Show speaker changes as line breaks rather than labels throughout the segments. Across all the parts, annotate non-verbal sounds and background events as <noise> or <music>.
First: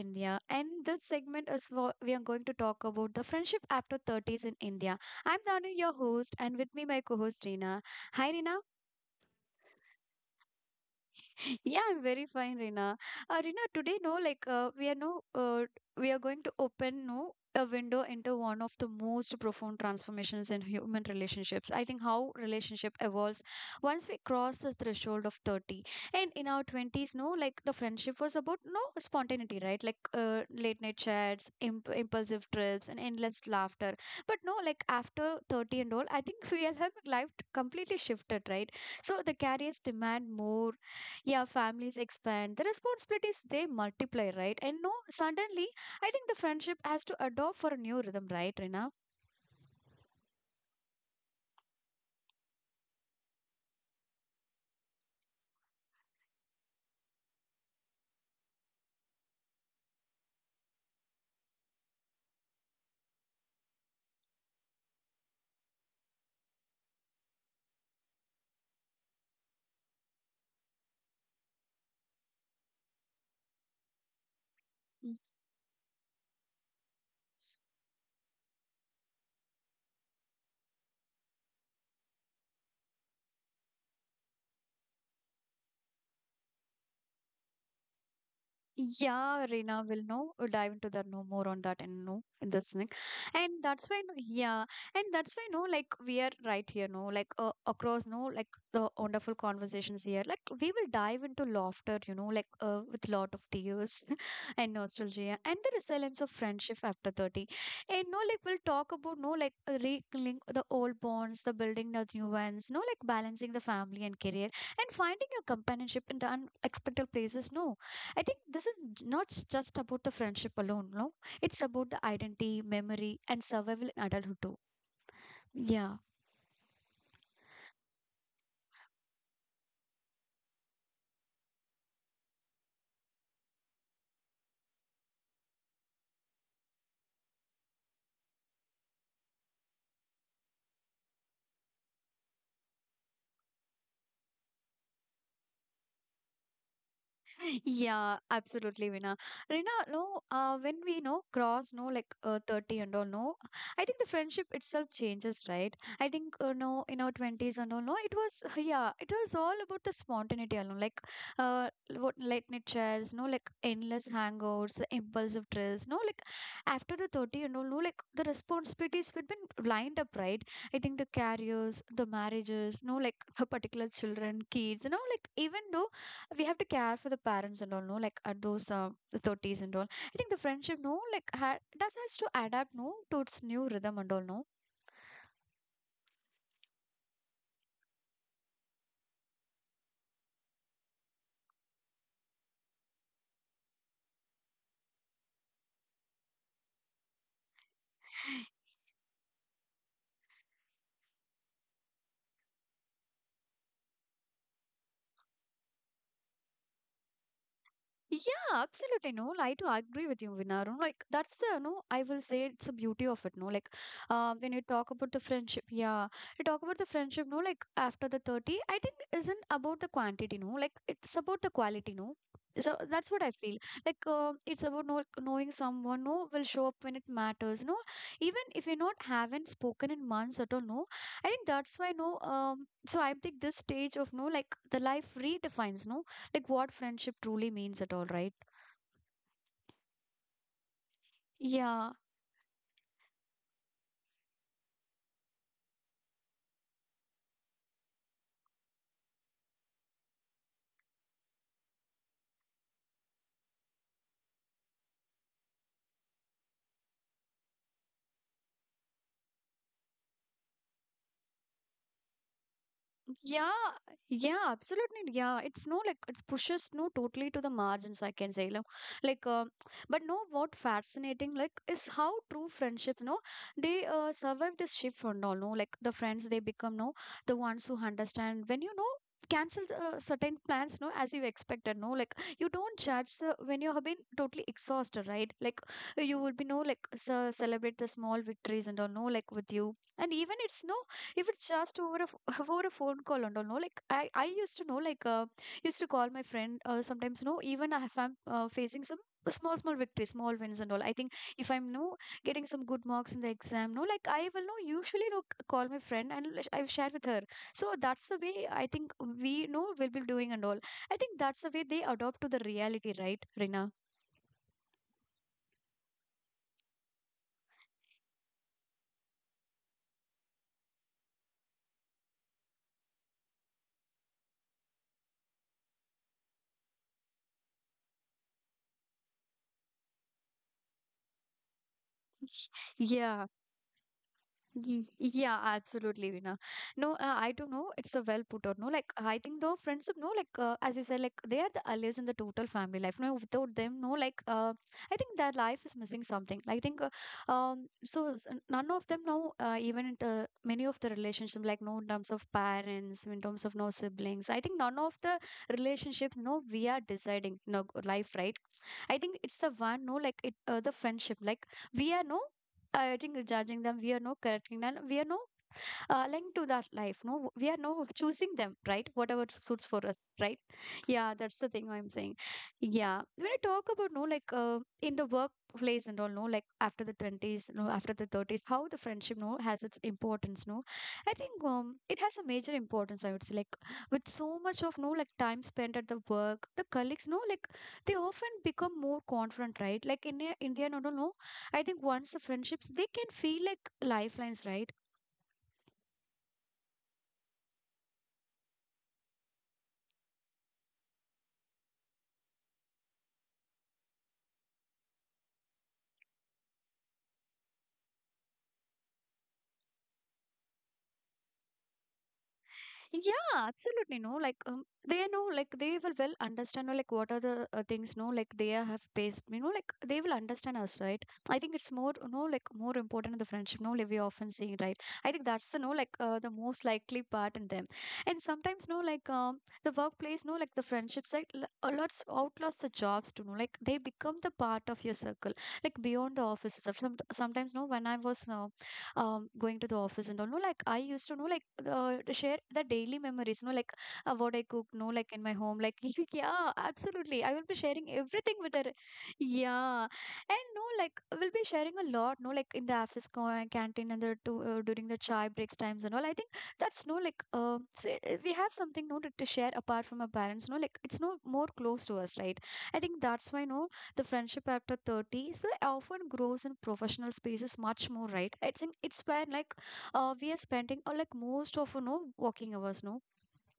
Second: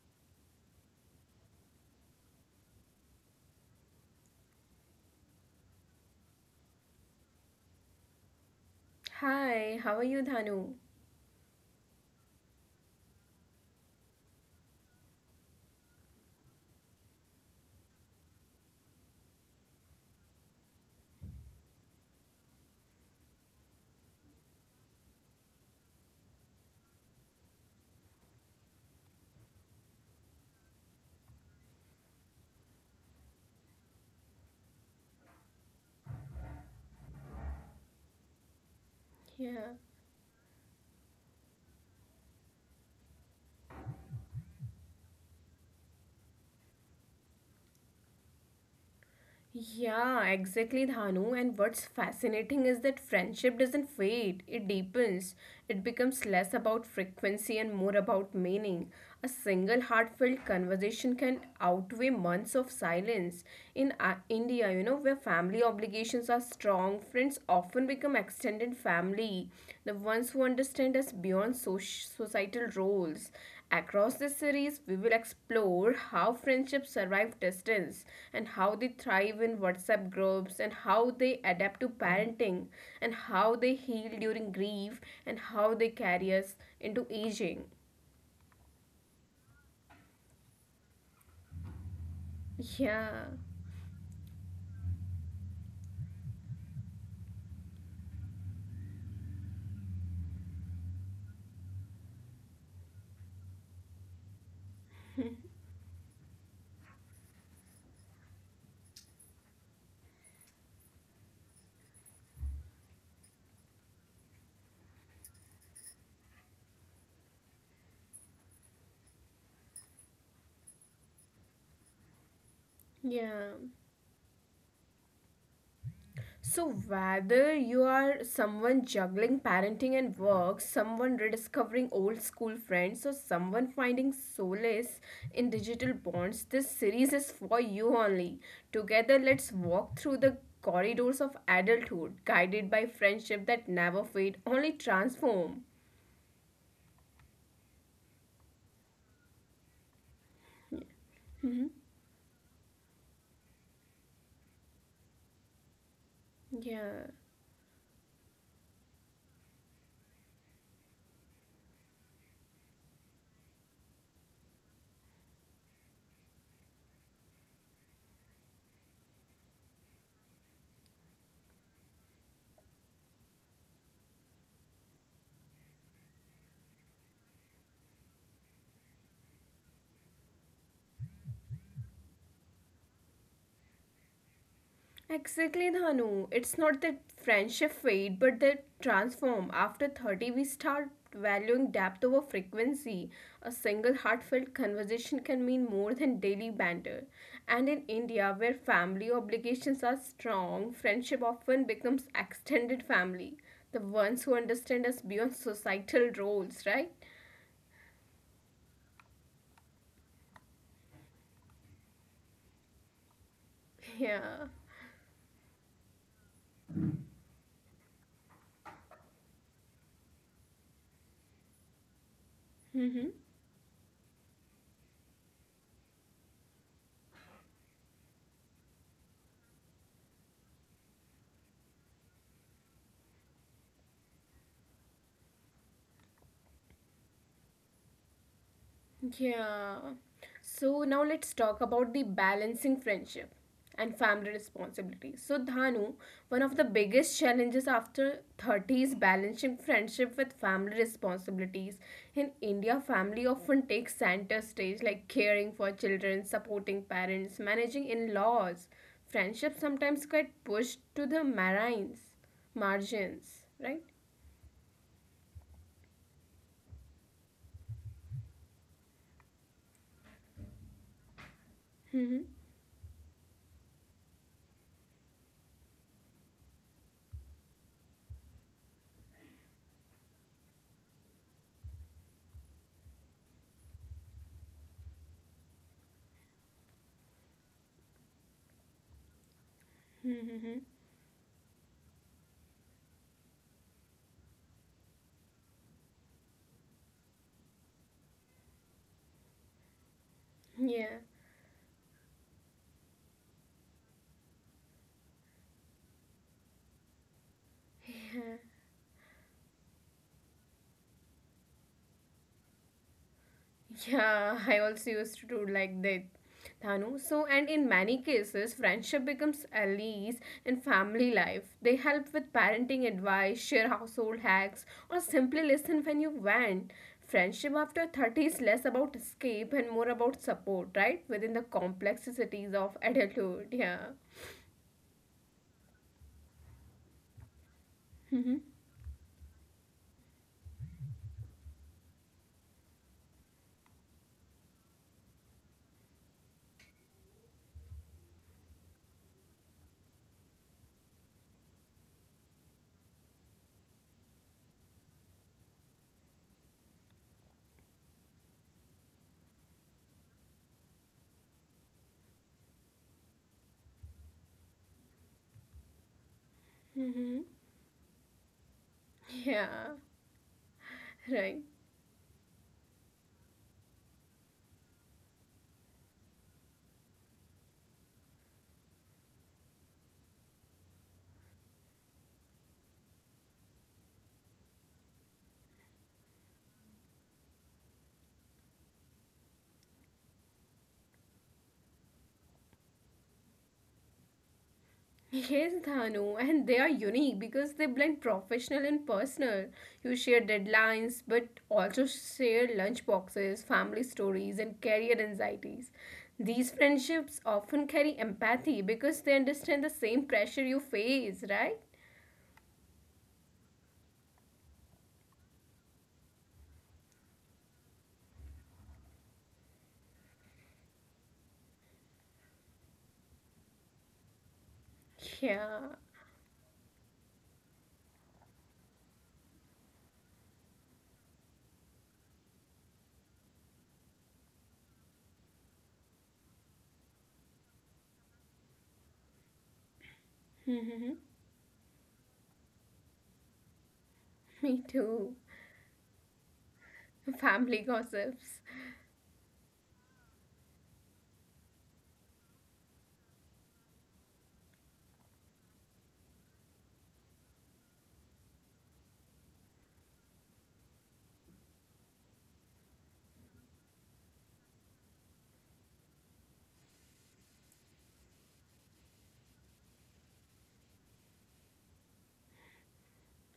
India. And this segment is for we are going to talk about the friendship after 30s in India. I'm Danu, your host, and with me my co-host Reena. Hi Reena.
Hi, how are you, Dhanu?
Yeah, I'm very fine, Rina. Rina, today, no, we are going to open no a window into one of the most profound transformations in human relationships. I think how relationship evolves once we cross the threshold of 30. And in our 20s, no, like the friendship was about no spontaneity, right? Late night chats, impulsive trips, and endless laughter. But no, like after 30 and all, I think <laughs> we all have life completely shifted, right? So the carriers
Yeah.
demand more yeah, families expand. The responsibilities they multiply, right? And no, suddenly, I think the friendship has to adopt for a new rhythm, right, Rina?
Yeah, exactly, Dhanu. And what's fascinating is that friendship doesn't fade, it deepens. It becomes less about frequency and more about meaning. A single heartfelt conversation can outweigh months of silence. In India, you know, where family obligations are strong, friends often become extended family, the ones who understand us beyond societal roles. Across this series, we will explore how friendships survive distance and how they thrive in WhatsApp groups and how they adapt to parenting and how they heal during grief and how they carry us into aging.
Yeah, Reena will know. We'll dive into that no more on that and no in this thing, and
Yeah,
that's why no, yeah, and that's why no, like we are right here, no, across no, like the wonderful conversations here, like we will dive into laughter, you know, with lot of tears <laughs> and nostalgia and the resilience of friendship after 30, and no, like we'll talk about no, like rekindling the old bonds, the building the new ones, no, like balancing the family and career and finding your companionship in the unexpected places, no I think this is not just about the friendship alone, no? It's about the identity, memory, and survival in
yeah.
adulthood too. Yeah.
So, whether you are someone juggling parenting and work, someone rediscovering old school friends, or someone finding solace in digital bonds, this series is for you only. Together, let's walk through the corridors of adulthood, guided by friendship that never fade, only transform.
Yeah, absolutely, Vina. Rina, no, when we know cross, no,
Mhm.
30 and all, no, I think the friendship itself changes, right? I think, no, in our 20s and
Yeah.
all, no, it was, <laughs> yeah, it was all about the spontaneity alone, like uh, what late night chairs, no, like endless hangouts, the impulsive trills, no, like after the 30 and all, no, like the responsibilities would been lined up, right? I think the careers, the marriages, no, like <laughs> the particular children, kids, you know, like even though we have to care for the parents and all no like at those the 30s and all I think the friendship no like that has to adapt no to its new rhythm and all no
Exactly, Dhanu. It's not that friendship fade, but they transform. After 30, we start valuing depth over frequency. A single heartfelt conversation can mean more than daily banter. And in India, where family obligations are strong, friendship often becomes extended family. The ones who understand us beyond societal roles, right?
Yeah, absolutely. No, I do agree with you, Vinarun. Like that's the no, I will say it's a beauty of it. No, like
<laughs>
when you
Yeah.
talk about the friendship, yeah, you talk about the friendship. No, like after the 30, I think isn't about the quantity. No, like it's about the quality. No, so that's what I
Mm-hmm.
feel. It's about know, knowing someone. No, will show up when it matters. No, even if you not haven't spoken in months at all. No, I think that's why. No, so I think this stage of no, like the life redefines. No like what friendship truly means at all, right?
Yeah. So now let's
Yeah,
talk about the balancing friendship and family responsibility. So Dhanu, one of the biggest challenges after 30 is balancing friendship with family responsibilities. In India, family often takes center stage like caring for children, supporting parents, managing in-laws. Friendship sometimes get pushed to the marines,
Yeah,
margins, right?
yeah, absolutely. Yeah, it's no like it's pushes no totally to the margins. I can say, no, like, uh, but no, what fascinating like is how true
Mm-hmm.
friendships, no, they survive this shift and all. No, like the friends they become, no, the ones who understand when you know cancel the, certain plans no as you expected no like you don't judge the when you have been totally exhausted right like you will be no like celebrate the small victories and all no like with you and even it's no
Mm-hmm.
if it's just over a <laughs> over a phone call and all no like i used to know like used to call my friend sometimes no, even if I'm facing some small small victories small wins and all I think if I'm no getting some good marks in the exam no like I will no usually no call my friend and I've shared with her so that's the way I
Yeah. <laughs>
think we know will be doing and all I think that's the way they adopt to the reality right rina
Yeah, <laughs> I also used to do like that. Thanu. So, and in many cases, friendship becomes allies in family life. They help with parenting advice, share household hacks, or simply listen when you want. Friendship after 30 is less about escape and more about support, right? Within the complexities of
yeah
adulthood. Yeah.
Yeah, absolutely, Vina. No, I don't know. It's a well put out. No,
Mm-hmm.
like
<laughs>
I think though friendship. No, like as you said, like they are the allies in the total family life. No, without them, no, I think their life is missing something. I think, so s- none of them now, even in the, many of the relationship, like no, in terms of parents, in terms of no siblings. I think none of the relationships, no, we are deciding, no life, right? I think it's the one, no, like it, the friendship, like we are no I think judging them, we are no correcting them. We are no aligned to that life no we are
Mm-hmm.
now choosing them right whatever suits for us
Yeah.
right yeah that's the thing I'm
Right.
saying yeah when I talk about no like in the workplace and all no like after the 20s no after the 30s how the friendship no has its importance no I think it has a major importance I would say like with so much of no like time spent at the work the colleagues no like they often become more confident right like in india no no no I think once the friendships they can feel like lifelines right
Yes, Dhanu, and they are unique because they blend professional and personal. You share deadlines, but also share lunch boxes, family stories, and career anxieties. These friendships often carry empathy because they understand the same pressure you face, right?
Yeah, absolutely. No, like they know, like they will well understand, or like what are the things, no, like they are have based, you know, like they will understand us, right? I think it's more, you know, like more important in the friendship, no, like we often see, right? I think that's the, no, like the
Yeah,
most likely part in them. And sometimes, no, like the workplace, no, like the friendship side, a lot's outlaws the jobs to know, like they become the part of your circle, like beyond the offices. Some, sometimes, no, when I was going to the office and all. No, like I
<laughs>
used
me
to know, like to share the daily memories. No, like what I cook. No, like in my home.
too.
Like <laughs> yeah, absolutely. I will be sharing
Family
everything with her.
gossips.
Yeah, and no, like we'll be sharing a lot. No, like in the office canteen and the during the chai breaks times and all. I think that's no like we have something no to share apart from our parents. No, like it's no more close to us, right? I think that's why no the friendship after 30 so it often grows in professional spaces much more right it's in it's where like we are spending or like most of you know working hours no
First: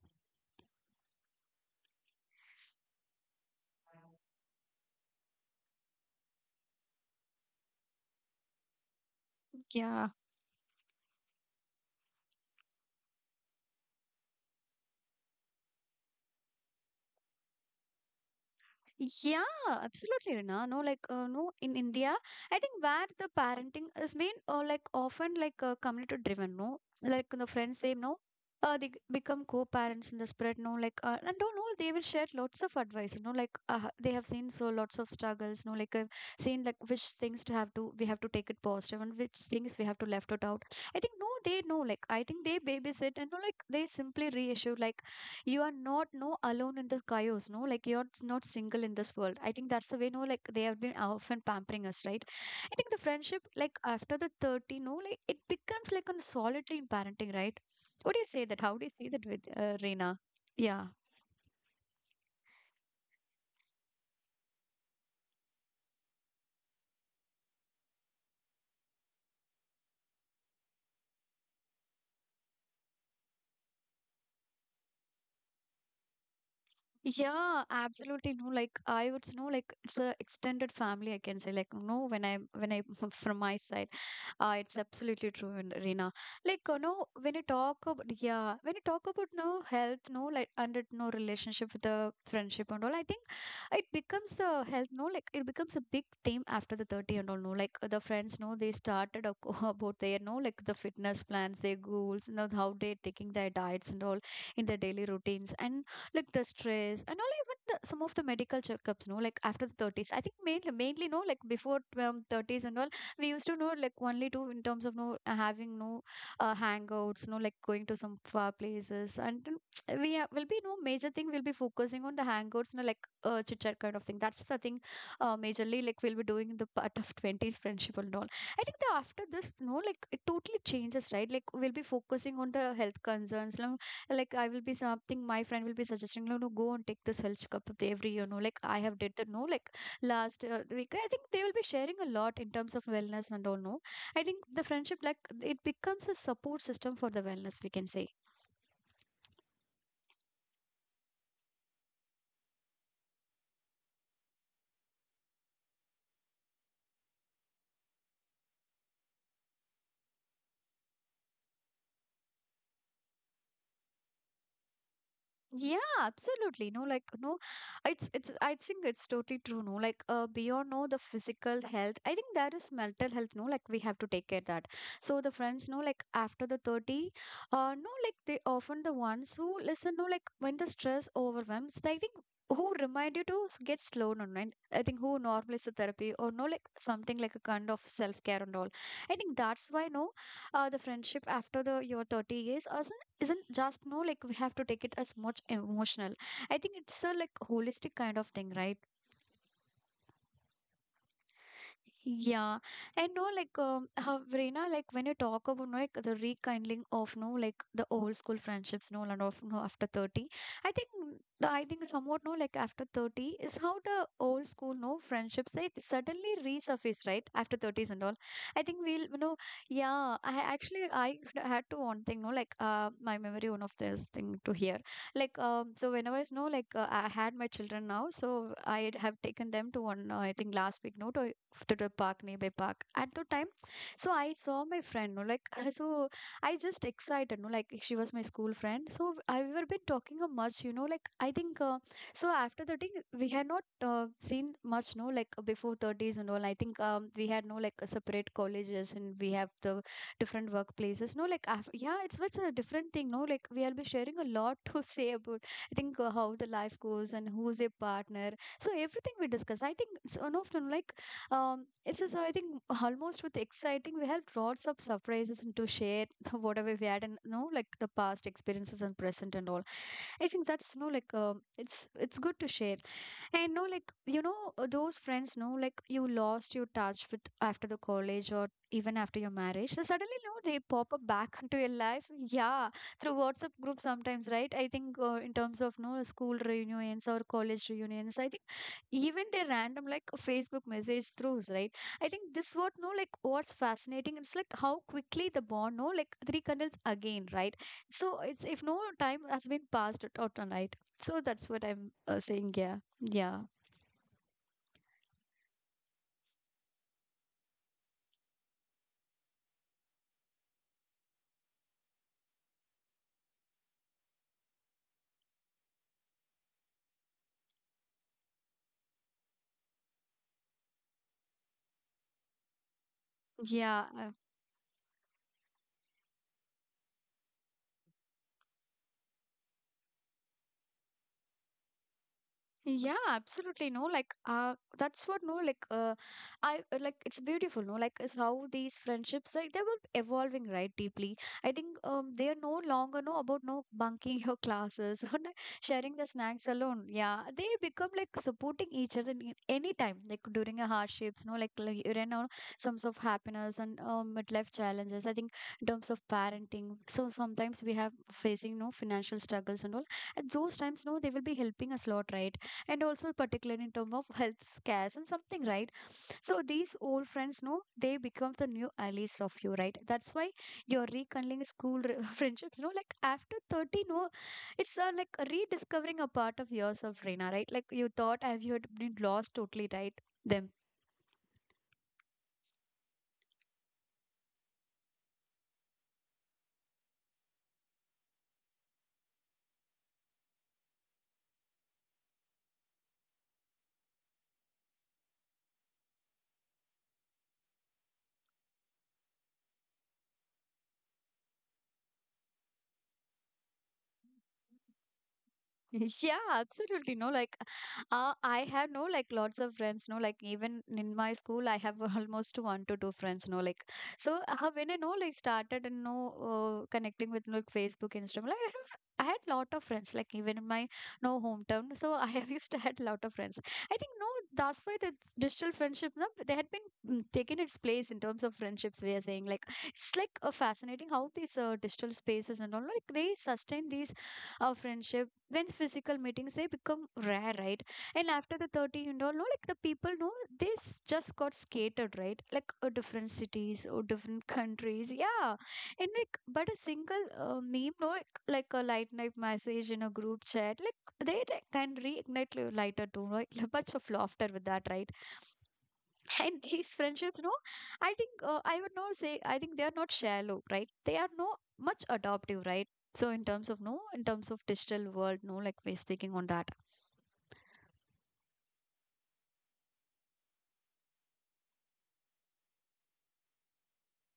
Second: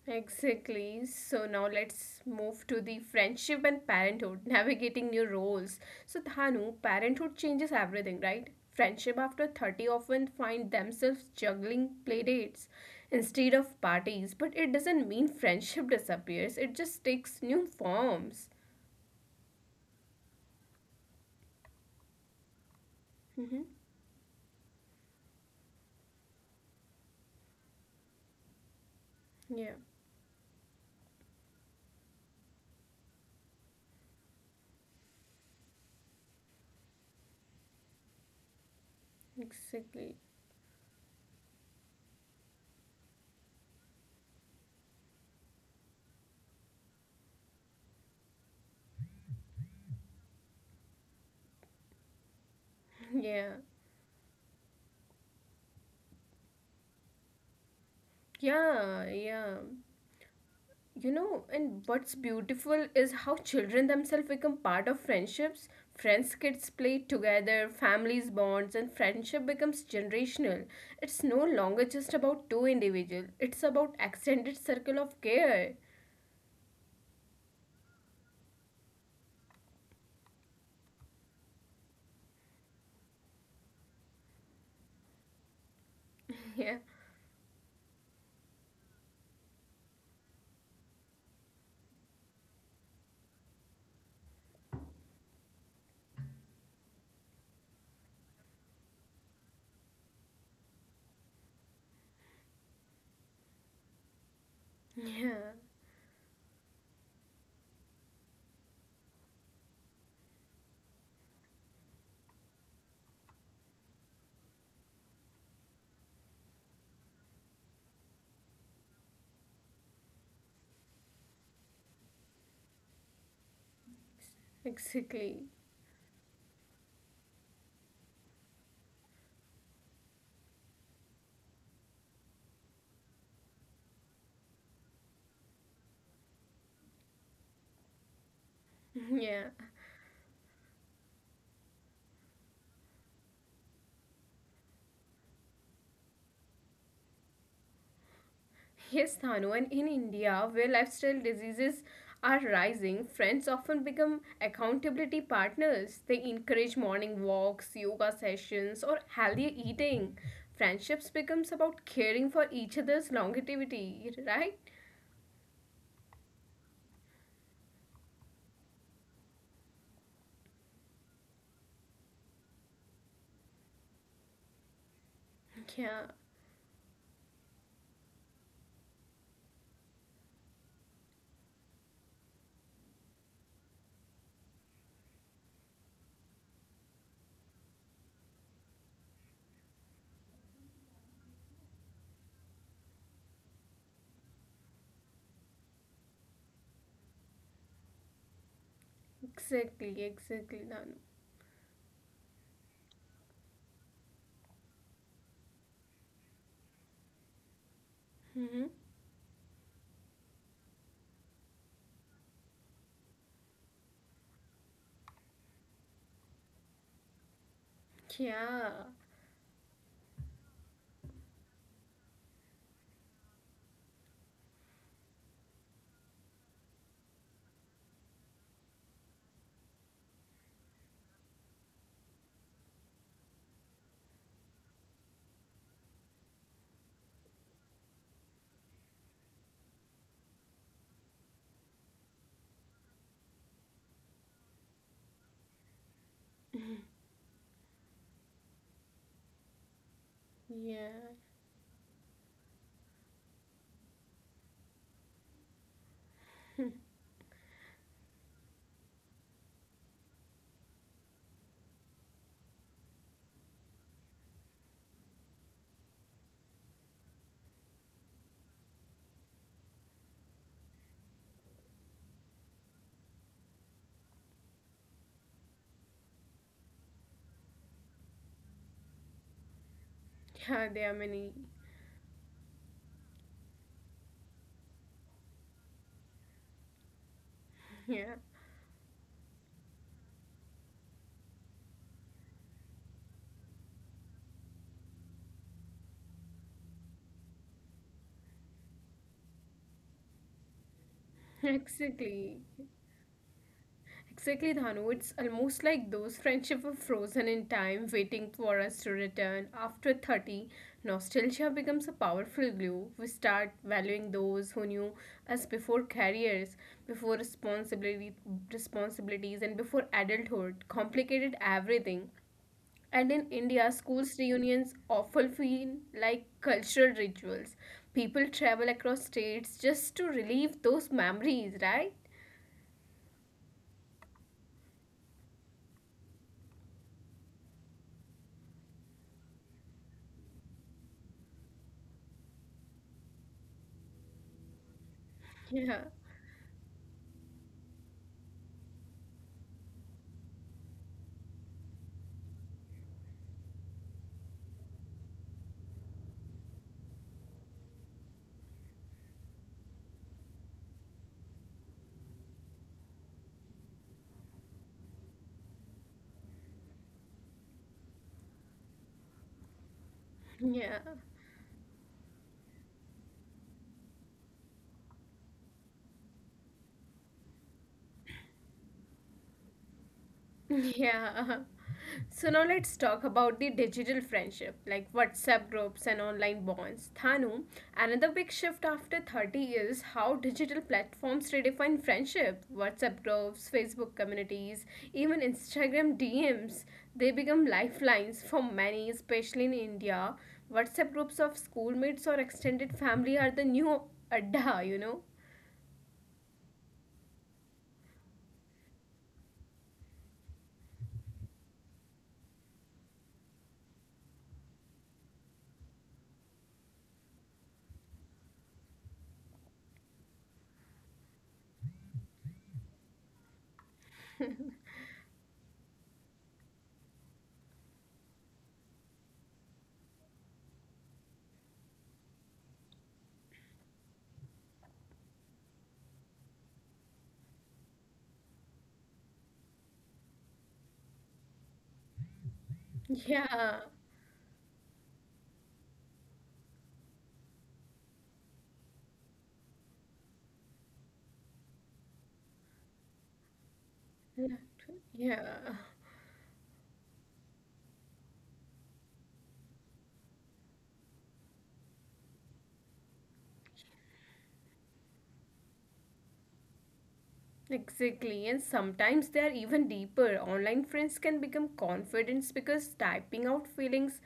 Exactly. So now let's move to the friendship and parenthood, <laughs> navigating new roles. So Dhanu, parenthood changes everything, right? Friendship after 30
yeah
often find themselves juggling playdates instead of parties, but it doesn't mean <laughs> friendship disappears. It just takes new forms.
Yeah, absolutely, Rina. No, no, in India, I think where the parenting
Mm-hmm.
is been, like often like community driven. No, like the friends they know, become
Yeah,
co-parents in the spread. No, and don't know they will share lots of advice. You know, like they have seen so lots of struggles. No, like seen like which things to have to we have to take it positive and which things we have to left
exactly.
it
<laughs>
out. I think no, they know. Like I think they babysit and no, like they simply reissue like you are not no alone in the chaos no like you're not single in this world I think that's the way no like they have been often pampering us right I think the friendship
Yeah.
like after the 30 no like it becomes like a solitary in parenting right what do you say that how do you see that
Yeah,
with
yeah.
reena yeah
You know, and what's beautiful is how children themselves become part of friendships. Friends kids play together, families bonds, and friendship becomes generational. It's no longer just about two individuals, it's about extended circle of care.
Yeah, absolutely. No, like I would know, like it's a extended family. I can say, like, no, when I <laughs> from my side, it's absolutely true, and Reena. Like,
<laughs>
you
Yeah,
know, when you talk about no health, no, like under no relationship with the friendship and all, I think it becomes the health. No, like it becomes a big theme after the 30 and all. No, like the friends, no, they started a <laughs> about their no, like the fitness plans, their goals, you know, how they're taking their diets and all in their daily routines.
yeah,
And like the stress and all, even the, some of the medical checkups, no, like after the 30s. I think mainly no, like before 30s and all we used to know like only two in terms of no having no hangouts, no, like going to some far places. And then <tsk> will be no major thing, we'll be focusing on the hangouts, no, like chit chat kind of thing. That's the thing
exactly.
majorly like we'll be doing in the part of 20s friendship and all. I think that after this, no, like it totally changes, right? Like we'll be focusing on the health concerns. No, like I will be something, my friend will be suggesting, no, no, go and take this health cup every year. No, like I have did the no,
Yeah.
like last week. I think they will be sharing a lot in terms of wellness and all. No, I think the friendship like it becomes a support system for the wellness, we can say.
Yes, Thanu, and in India, where lifestyle diseases are rising, friends often become accountability partners. They encourage morning walks, yoga sessions, or healthier eating. Friendships becomes about caring for each other's longevity, right?
Yeah, absolutely. No, like no, it's I think it's totally true. No, like uh, beyond no the physical health, I think that is mental health. No, like we have to take care that. So the friends, no, like
Yeah,
after the 30, no, like they often the ones who listen, no, like when the stress overwhelms, I think who remind you to get slow down, right? I think who normalize the therapy, or no like something like a kind of self care and all. I think that's why no the friendship after the your 30 years isn't just no like we have to take it as much emotional. I think it's a like holistic kind of thing, right?
exactly, exactly, Thanu.
Yeah, and no, like how Reena, like when you talk about no, like the rekindling of no, like the old school
Mm-hmm.
friendships, no, and of no after 30, I think somewhat no, like after 30 is how the old school no friendships they suddenly resurface, right? After thirties and all. I think
Yeah,
we'll, you know, yeah, I actually I had to one thing, no, like uh, my memory, one of this thing to hear like so whenever I was no like I had my children now, so I have taken them to one I think last week no to to the park, nearby park at the time. So I saw my friend, no, like so I just excited, no, like she was my school friend. So I we were been talking a much, you know, like I think so after the thing we had not seen much no like before 30s and all. I think we had no like separate colleges and we have the different workplaces no
yeah,
like yeah, it's a different thing, no, like we'll be sharing a lot <laughs> to say about I think how the life goes and who's a partner. So everything we discuss, I think it's one of them like it's just, I think, almost with exciting, we have lots of surprises and to share <laughs> whatever we had, and, you know, like the past experiences and present and all. I think that's, no like, it's good to share. And, no like, you know, those friends, no like, you lost your touch with after the college or even after your marriage. So suddenly, no, they
yeah.
pop up
There are
back <laughs>
many.
into your life. Yeah, through WhatsApp group sometimes, right? I think in terms of, no, school reunions or college reunions, I
Yeah,
think even their random like Facebook message throughs, right? I think this what no like what's fascinating, it's like how quickly the bond no like rekindles again, right? So it's if no time has been passed at all tonight. So that's what
<laughs>
I'm saying.
exactly.
yeah yeah
Exactly, Dhanu. It's almost like those friendships were frozen in time, waiting for us to return. After 30, nostalgia becomes a powerful glue. We start valuing those who knew us before careers, before responsibility, responsibilities, and before adulthood complicated everything. And in India,
yeah
schools reunions often feel like cultural rituals. People travel across states just to relive those memories, right?
Yeah, absolutely. No, like that's what no, like I like it's beautiful, no, like is how these friendships like they were evolving, right? Deeply. I think they are no longer no about no bunking your classes <laughs> or sharing the
<laughs>
snacks alone. Yeah. They become like supporting each other in any time, like during a hardships, no, like you know, some sort of happiness and midlife challenges. I think in terms of parenting. So sometimes we have facing no financial struggles and all. At those times, no, they will be helping us a lot, right? And also particularly in terms of health scares and something, right? So these old friends, no, they become the new allies of you, right? That's why you're
Yeah, yeah.
rekindling school <laughs> friendships, no? Like after 30, no, it's like rediscovering a part of yourself, Reena, right? Like you thought have you had been lost totally, right? Them
Yeah. <laughs> So now let's talk about the digital friendship, like WhatsApp groups and online bonds. Thanu, another big shift after 30 years how digital platforms redefine friendship. WhatsApp groups, Facebook communities, even Instagram DMs, they become lifelines for many, especially in India. WhatsApp groups of schoolmates or extended family are the new adda, you know?
<laughs> Yeah, absolutely. No, like, I have no, like, lots of friends. No, like, even in my school, I have <laughs> almost one to two friends. No, like, so when I know, like, started and no connecting with like Facebook, Instagram, like, I don't. I had lot of friends, like even in my no hometown. <laughs> So I have used to had lot of friends. I think no, that's why the digital friendship, no, they had been taken its place in terms of friendships. We are saying like it's like fascinating how these digital spaces and all like they sustain these our friendship when physical meetings they become rare, right? And after the 30 and all, no like the people know this just got scattered, right? Like different
<laughs>
cities
Yeah.
or different <laughs> countries, yeah. And like, but a single meme, no like, like a light night message in a group chat, like they like, can reignite lighter too, right? <laughs> Much of laughter
Yeah.
with that, right?
Yeah.
<laughs> And these friendships, no, I think I would not say, I think they are not shallow, right? They are no much adoptive, right? So in terms of no, in terms of digital world, no, like we're speaking on that.
Exactly, and sometimes they are even deeper. Online friends can become confidence because typing out feelings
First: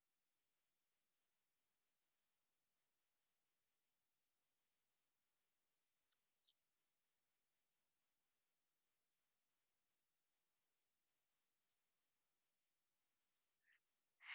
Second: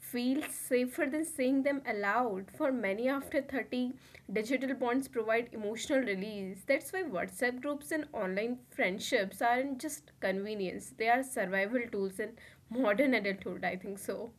feels safer than saying them aloud. For many after 30, digital bonds provide emotional release. That's why WhatsApp groups and online friendships aren't just convenience, they are survival tools in modern adulthood, I think so.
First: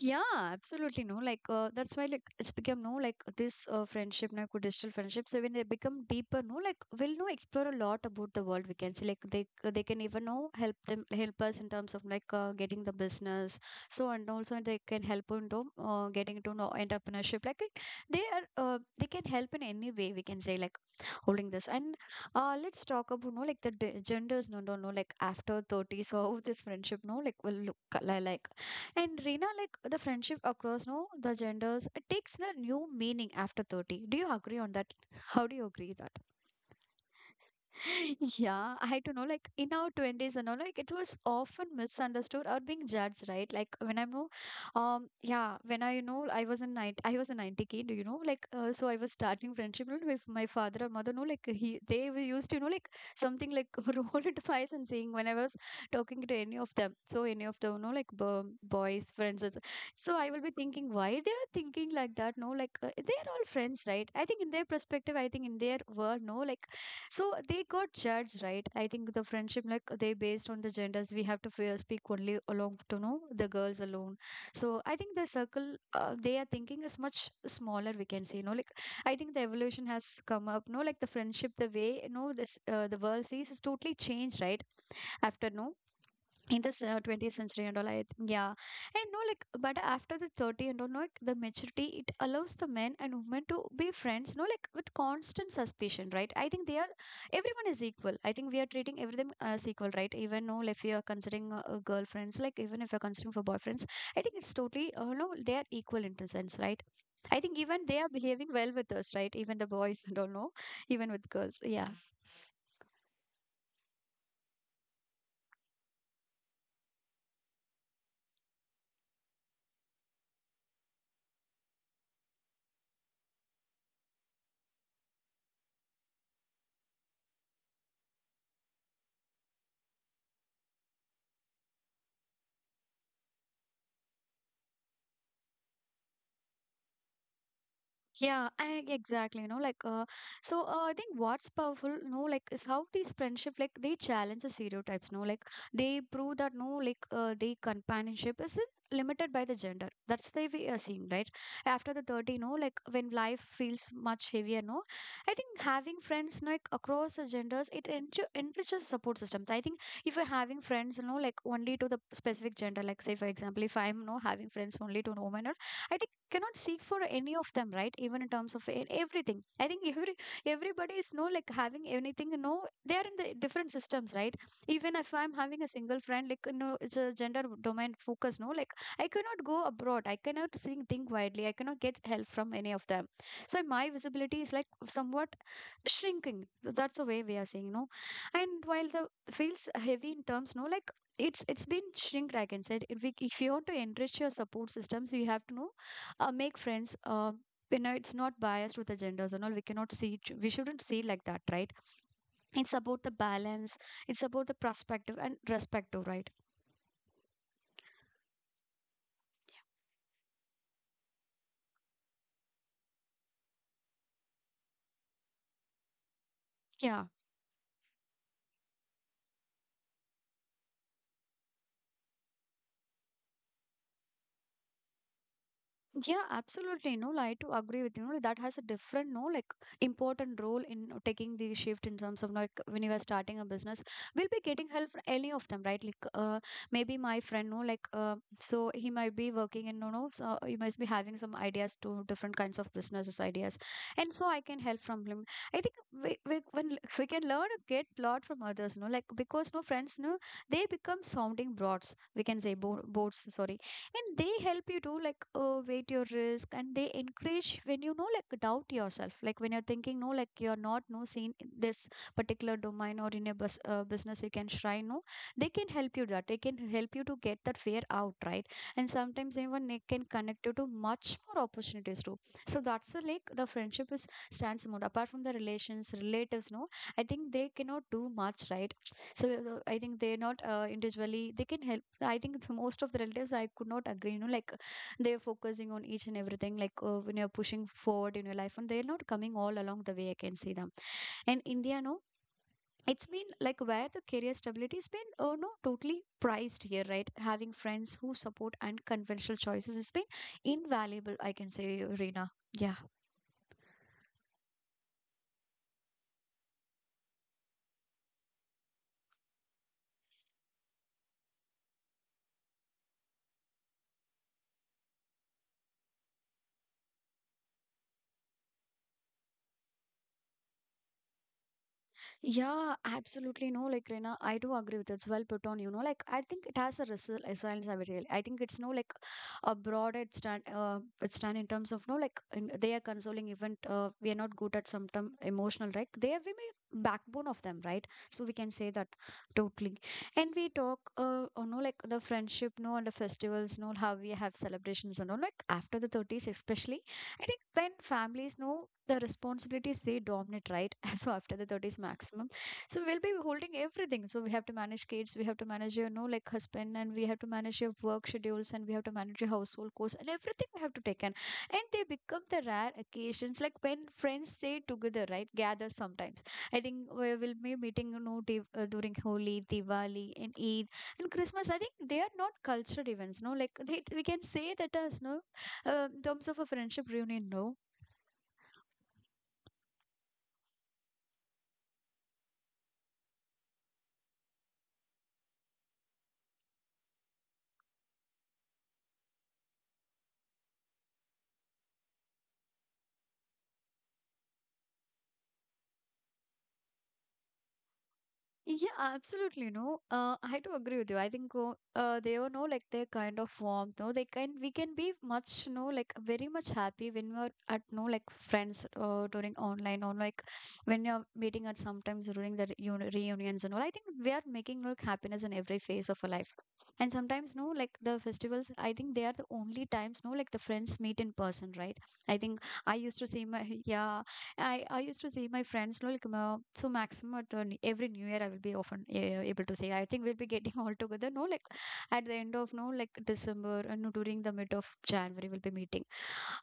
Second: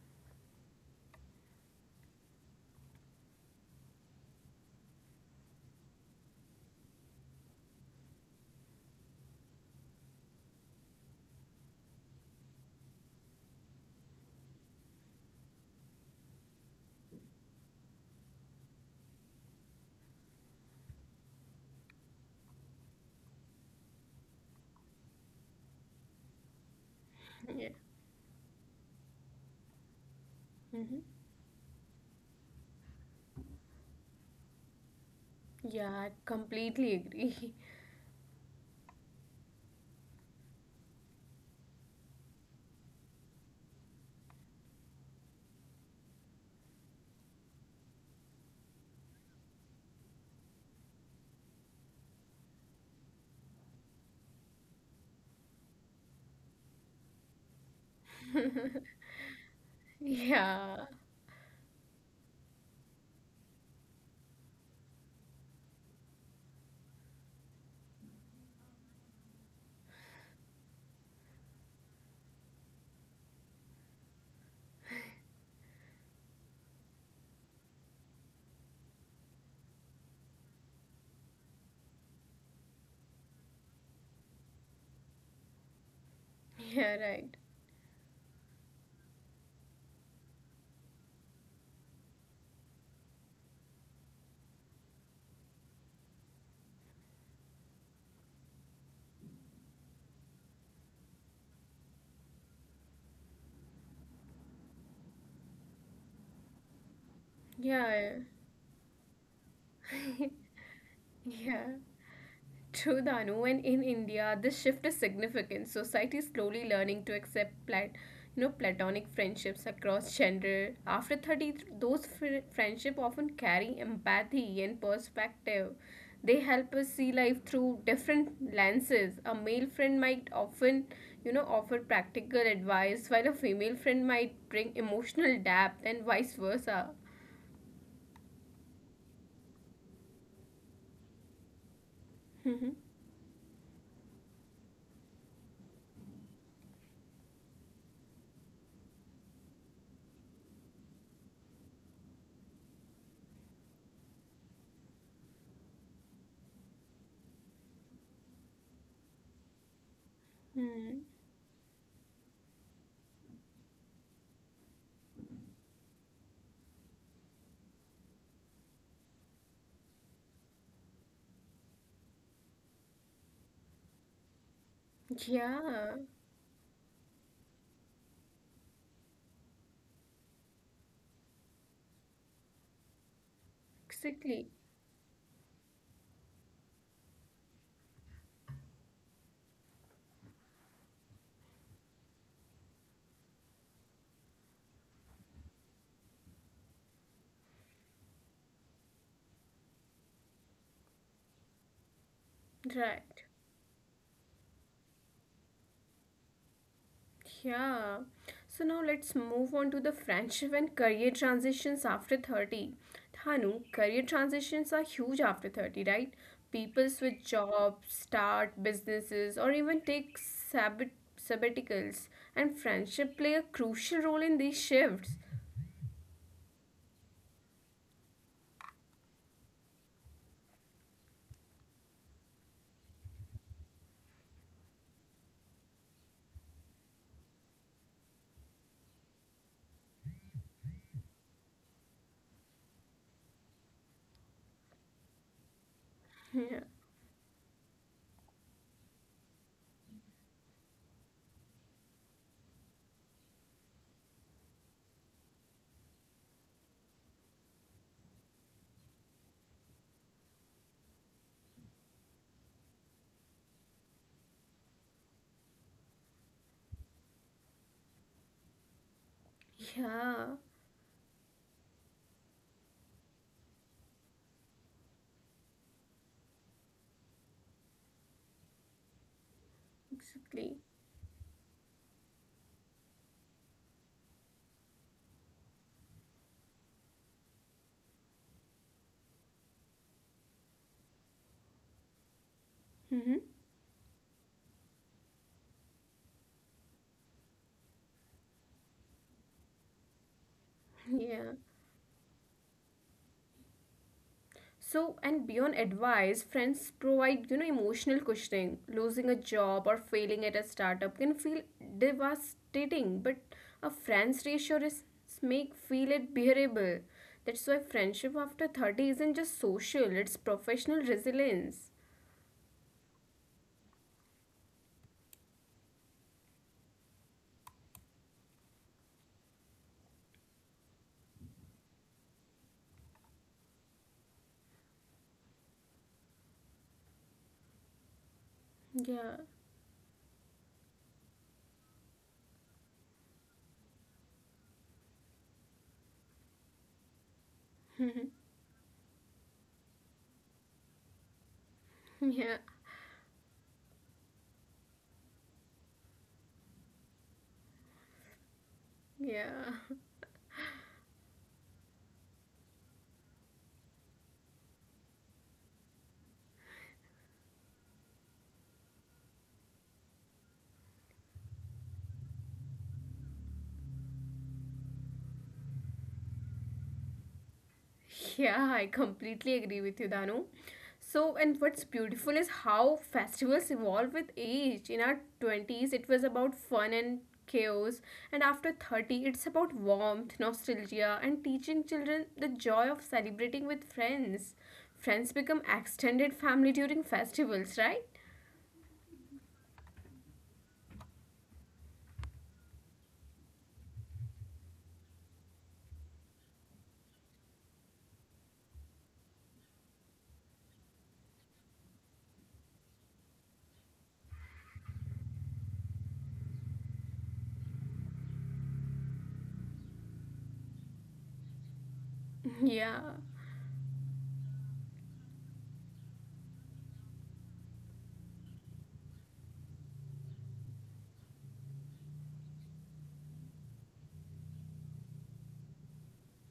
Yeah, absolutely. No, like that's why like it's become no like this friendship now co digital friendships. So when they become deeper, no, like we'll know explore a lot about the world. We can see like they they can even know help them help us in terms of like getting the business. So and also they can help into getting into know entrepreneurship. Like it- they are they can help in any way, we can say, like holding this. And let's talk about no like the genders. No, no, no. Like after thirties, <laughs> so how this friendship no like will
Yeah,
look like. And Rina, like the friendship across
hmm
no the genders, it takes the new meaning after 30. Do you agree on that? How do you
yeah
agree
I
that?
completely agree.
<laughs> Yeah, I don't know. Like in our twenties and all, like it was often misunderstood or being judged, right? Like when I know, yeah, when I you know I was a 90 kid, you know, like so I was starting friendship, you know, with my father or mother. No, like he they were used to, you know, like something like <laughs> roll into eyes and saying when I was talking to any of them. So any of them, you know, like boys, friends.
<laughs>
So I will be
Yeah,
thinking why they are thinking like that. No, like they are all friends, right? I think in their perspective, I think in their world, no, like so they got judged, right? I think the friendship, like they based on the genders, we have to fear speak only along to know the girls alone. So I think the circle they are thinking is much smaller, we can say, no, like I think the evolution has come up. No, like the friendship, the way you know this the world sees is totally changed, right? After no, in this
yeah,
20th
right.
century and all, yeah. And no like but after the 30 and all, no, like the maturity it allows the men and women to be friends no like with constant suspicion, right? I think they are everyone is equal, I think we are treating everything as equal, right? Even no like, if you are considering girlfriends, like even if you're considering for boyfriends, I think it's totally no they are equal in the sense, right? I think even they
Yeah.
are behaving well with us, right? Even the boys and
<laughs>
all, no, even with girls,
Yeah,
yeah.
true, Danu. And in India, this shift is significant. Society is slowly learning to accept plat- you know, platonic friendships across gender. After 30, those fr- friendship often carry empathy and perspective. They help us see life through different lenses. A male friend might often, you know, offer practical advice, while a female friend might bring emotional depth, and vice versa.
Yeah, I, exactly. You know, like, so I think what's powerful, no,
<laughs>
like, is
hmm
how these friendship, like, they challenge the stereotypes, no, like, they prove that no, like, the companionship isn't limited by the gender. That's the way we are seeing, right? After the 30, no, like, when life feels much heavier, no, I think having friends, like, across the genders, it enriches support systems. I think if you're having friends, like, only to the specific gender, like, say, for example, if I'm, no having friends only to women, or I think cannot seek for any of them, right? Even in terms of everything, I think everybody is no like having anything, no, they are in the different systems, right? Even if I'm having a
Yeah,
single friend, like, no, it's a gender domain focus, no, like I cannot go abroad, I cannot think widely, I cannot get help from any of them, so my visibility
exactly.
is like somewhat shrinking. That's the way we are saying, you know. And while the feels heavy in terms, no like, it's been shrinked, I can say. If you want to enrich your support systems, you have to know, make friends, it's not biased with the genders and all. We cannot see we shouldn't see it like that, right? It's about the
Right.
balance, it's about the perspective and respective, right?
Yeah. So now let's move on to the friendship and career transitions after 30. Thanu, career transitions are huge after 30, right? People
Yeah.
switch jobs, start businesses, or even take sabbat- sabbaticals, and friendship play a crucial role in these shifts. <laughs>
Yeah, absolutely. No, like, I to agree with you. No, that has a different, no, like important role in taking the shift in terms of like when you are starting a business, we'll be getting help from any of them, right? Like, maybe my friend, no, like, so he might be working in, no, no, so he must be having some ideas to different kinds of businesses ideas, and so I can help from him. I think we
Yeah.
when <laughs> we can learn a get lot from others, no, like because no friends, no, they become sounding boards. We can say bo boards. Sorry, and they help you to like, weight your risk, and they encourage when like doubt yourself, like when you're thinking, no, like you're not no seen in this particular domain or in a business, you can try, no, they can help you that they can help you to get that fear out, right? And sometimes even they can
Yeah,
connect you to much more opportunities too. So that's the like the friendship is stands more apart from the relations relatives, no, I think they cannot do much, right? So I think they're not,
exactly.
individually, they can help. I think it's most of the relatives I could not agree, like they're focusing on each and everything, like, when you're pushing forward in your life and they're not coming all along the way. I can see them. And India, no,
Mm-hmm.
it's been like where the career stability has been, oh no, totally prized here, right? Having friends who support unconventional choices has been invaluable,
Yeah.
I can say, Reena. Yeah.
So, and beyond advice, friends provide, you know, emotional cushioning. Losing a job or failing at a startup can feel devastating, but a friend's reassurance make feel it bearable. That's why friendship after 30 isn't just social, it's professional resilience.
Yeah, absolutely. No, like Rena, I do agree with it. It's well put on, you know. Like, I think it has a resilience, I really. I think it's no like a broad it stand in terms of no, like, in, they are consoling event. We are not good at some term emotional, right? They have been a backbone of them, right? So we can say that
Yeah,
totally. And we talk, you know, like the friendship, no, and the festivals, no, how we have celebrations and all. Like, after the 30s, especially, I think when families know the responsibilities, they dominate, right? <laughs> Also after the 30s
<laughs> yeah,
maximum, so we'll be holding everything. So we have to manage kids, we have to manage your know like husband, and we have to manage your work schedules, and we have to manage your
yeah.
household costs and everything, we have to take in. And they become the rare occasions, like when friends stay together, right, gather sometimes. I think we will be meeting, you know, during Holi, Diwali, and Eid and Christmas. I think they are not cultural events, no like we can say that as no, in terms of a friendship reunion, no.
Yeah, I completely agree with you, Danu. So, and what's beautiful is how festivals evolve with age. In our 20s, it was about fun and chaos, and after 30, it's about warmth, nostalgia, and teaching children the joy of celebrating with friends. Friends become extended family during festivals, right?
Yeah, absolutely. No, I do agree with you. I think they are no like their kind of warmth. No, they can we can be much no like very much happy when we're at no like friends, during online or like when you're meeting at sometimes during the reunions and all. I think we are making like happiness in every phase of our life. And sometimes no like the festivals. I think they are the only times no like the friends meet in person, right? I think
<laughs>
I
Yeah.
used to see my <laughs> yeah, I used to see my friends like so maximum at, every new year I will be often able to say. I think we'll be getting <laughs> all together, no like at the end of no like December and no, during the mid of January we'll be meeting.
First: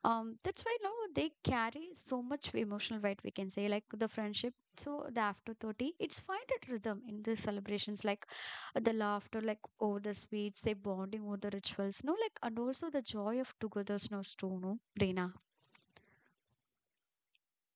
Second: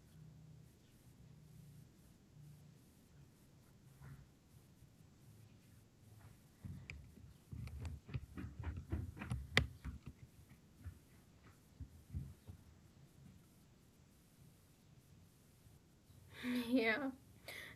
That's why no they carry so much emotional weight, we can say, like the friendship. So the after 30 it's find a rhythm in the celebrations, like the laughter like over the sweets, they bonding over the rituals, no like, and also the joy of togetherness too, no, Reena.
<laughs> Yeah.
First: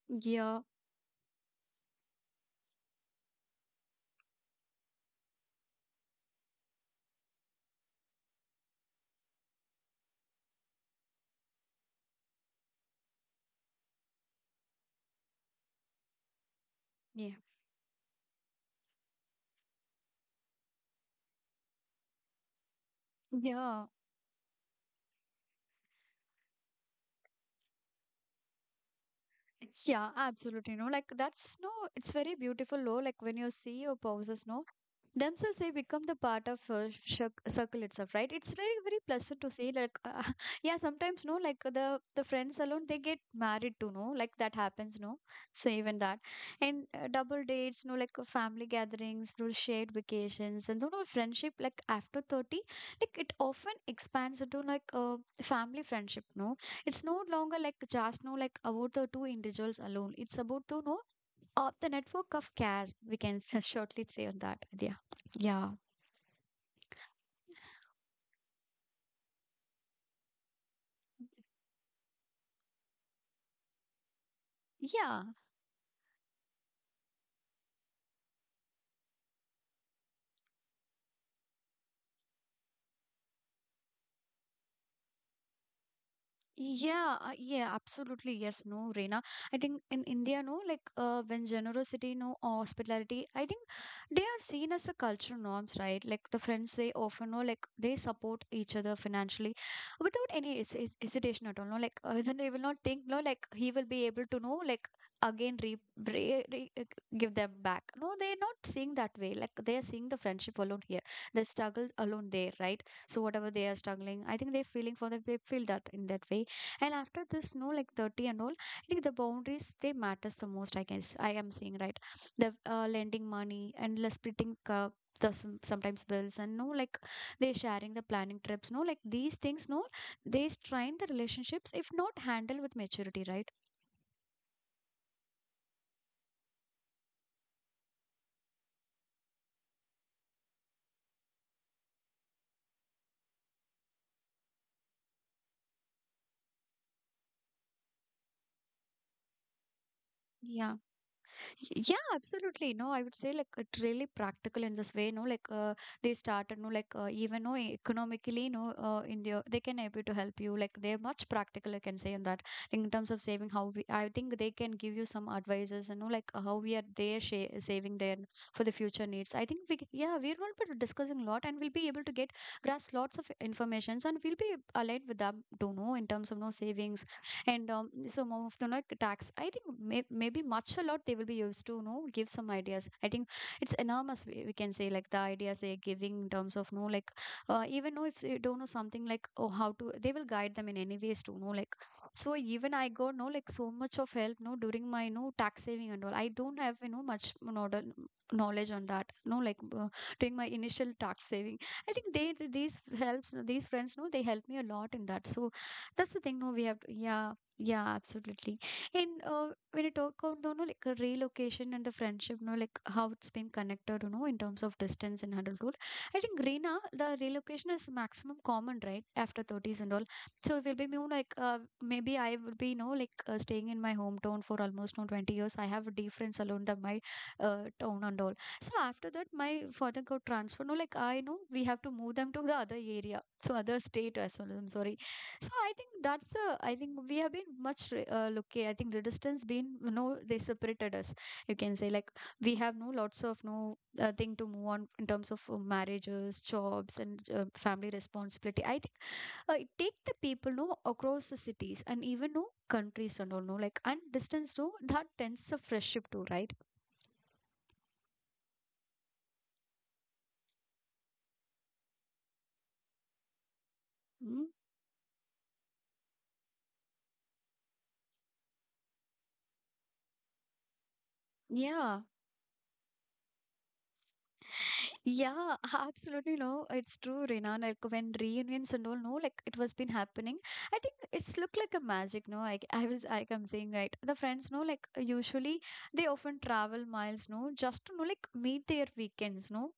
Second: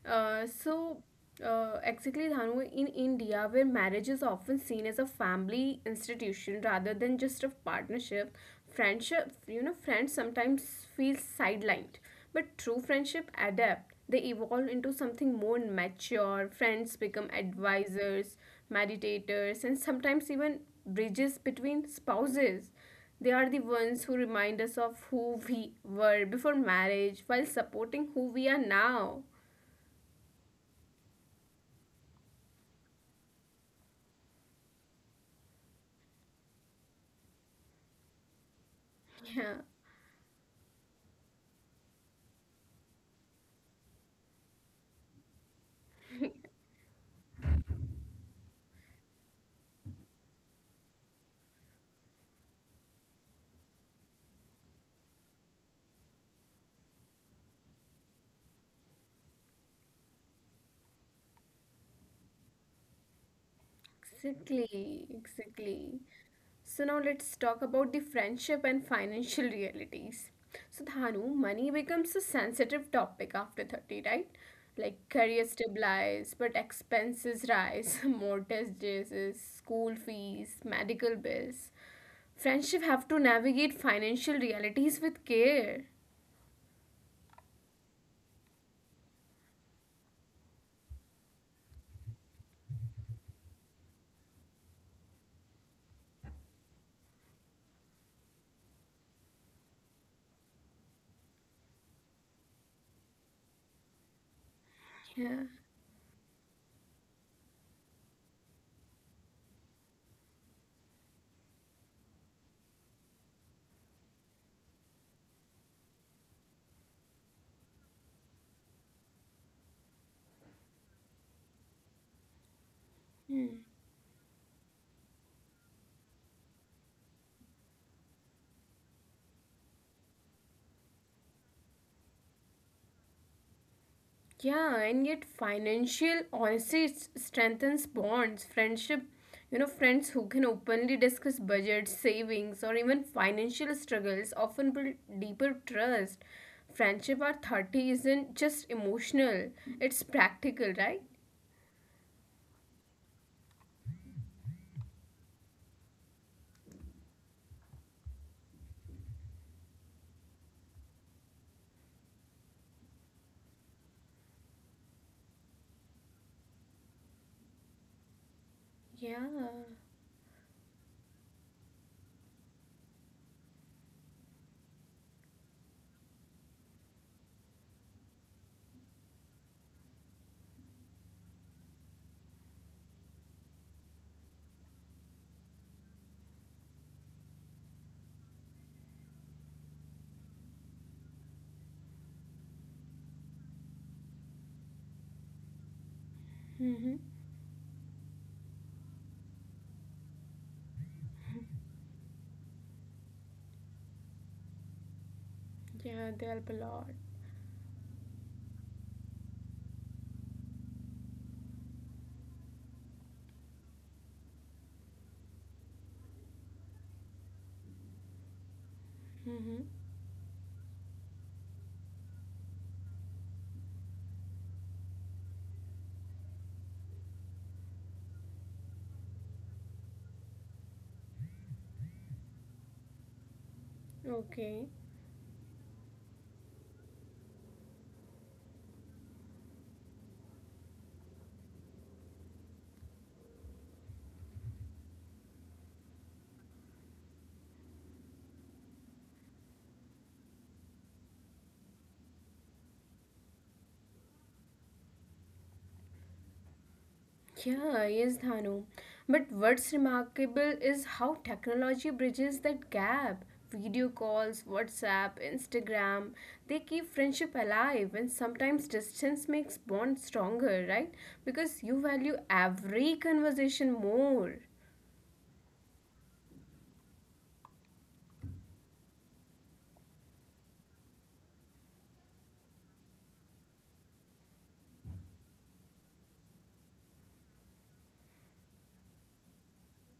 Uh,
Yeah.
so, exactly, Dhanu, in India, where marriage is often seen as a family institution rather than just a partnership, friendship, you know, friends sometimes feel sidelined. But true friendship adapt. They evolve into something more mature. Friends become
yeah
advisors, meditators, and sometimes even bridges between spouses. They are the
yeah
ones who remind us of who we were before marriage while supporting who we are now.
Yeah, absolutely. No, like that's no, it's very beautiful. No, like when you see your poses, no, themselves they become the part of, circle itself, right? It's very very pleasant to
Yeah,
see. Like, <laughs> yeah, sometimes no, like the friends alone they get married to, no, like that happens, no. So even that,
<laughs>
and, double dates, no, like, family gatherings, those shared vacations, and you know friendship. Like after 30, like it often expands into like a family friendship, no, it's no longer like just know like about the two individuals alone. It's about to know of the network of care. We can <laughs> shortly say on that. Yeah.
exactly,
Yeah.
exactly. So now let's talk about the friendship and financial realities. So Dhanu, money becomes a sensitive topic after 30, right? Like
Yeah.
career stabilizes, but expenses rise, <laughs> mortgages, school fees, medical bills. Friendship have to navigate financial realities with care.
Yeah, absolutely. Yes, no, Reena. I think in India, no, like, when generosity, no, or hospitality, I think they are seen as the cultural norms, right? Like the friends, they often know, like they support each other financially without any hesitation at all. No, like <laughs> then they will not think, no, like he will be able to know, like
Yeah.
again, re, re, re give them back. No, they're not seeing that way. Like they are seeing the friendship alone here, the struggle alone there, right? So whatever they are struggling, I think they're feeling for them, they feel that in that way. And after this, no like, 30 and all, I think the boundaries they matters the most, I guess I am seeing, right? The, lending
Hmm.
money and splitting, the sometimes bills and no like they sharing the planning trips, no like these things no, they strain the relationships if not handled with maturity, right?
Yeah, and yet financial honesty strengthens bonds, friendship. You know, friends who can openly discuss budgets, savings, or even financial struggles often build deeper trust. Friendship at 30 isn't just emotional, it's
Yeah.
practical, right?
Yeah, absolutely. No, I would say like it's really practical in this way. No, like, they started. No, like, even no economically. No, India they can able to help you. Like they're much practical. I can say in that, in terms of saving how we. I think they can give you some advices. You know, like, how we are there saving there for the future needs.
Yeah.
I think yeah we're going to be discussing a lot and we'll be able to get grasp lots of informations, and we'll be aligned with them to know in terms of no savings. And so more of the like tax, I think maybe much a lot they will be used to, you know, give some ideas. I think it's enormous, we can say like the ideas they're giving in terms of no like, even though if they don't know something like oh how to, they will guide them in any ways to know like. So even I got no like so much of help no during my no tax saving and all. I don't have you know
Mm-hmm.
much know, knowledge on that, no like, during my initial tax saving, I think these helps, these friends no, they help me a lot in that. So that's the
Yeah,
thing
they
no we
help a
have to,
lot.
yeah. Yeah, absolutely. And, when you talk about you know, like a relocation and the friendship, you know, like how it's been connected, you know, in terms of distance and adulthood, I think Reena, the relocation is maximum common, right? After
Mm-hmm.
30s and all. So it will be more like, maybe I will be, you know, like, staying in my hometown for almost no 20 years. I have different alone than my, town and all. So after that, my father got transferred. No, like I know we have to move them to the other area. So other state as
Okay.
well. I'm sorry. So I think that's the I think we have been much lucky. I think the distance been they separated us. You can say like we have no lots of no thing to move on in terms of marriages, jobs, and family responsibility. I think it take the people no across the cities and even no countries and all no like and distance no that tends a friendship too, right?
Yeah, yes, Dhanu. But what's remarkable is how technology bridges that gap. Video calls,
Mm,
WhatsApp, Instagram, they keep friendship alive, and sometimes distance makes bonds stronger, right? Because you value
yeah.
every conversation more.
Yeah, <laughs> absolutely. No, it's true, Reena. Like when reunions and all, no, like it was been happening. I think it's looked like a magic. No, I was, like I'm saying, right. The friends, no, like usually they often travel miles, no, just to, no, like meet their weekends, no.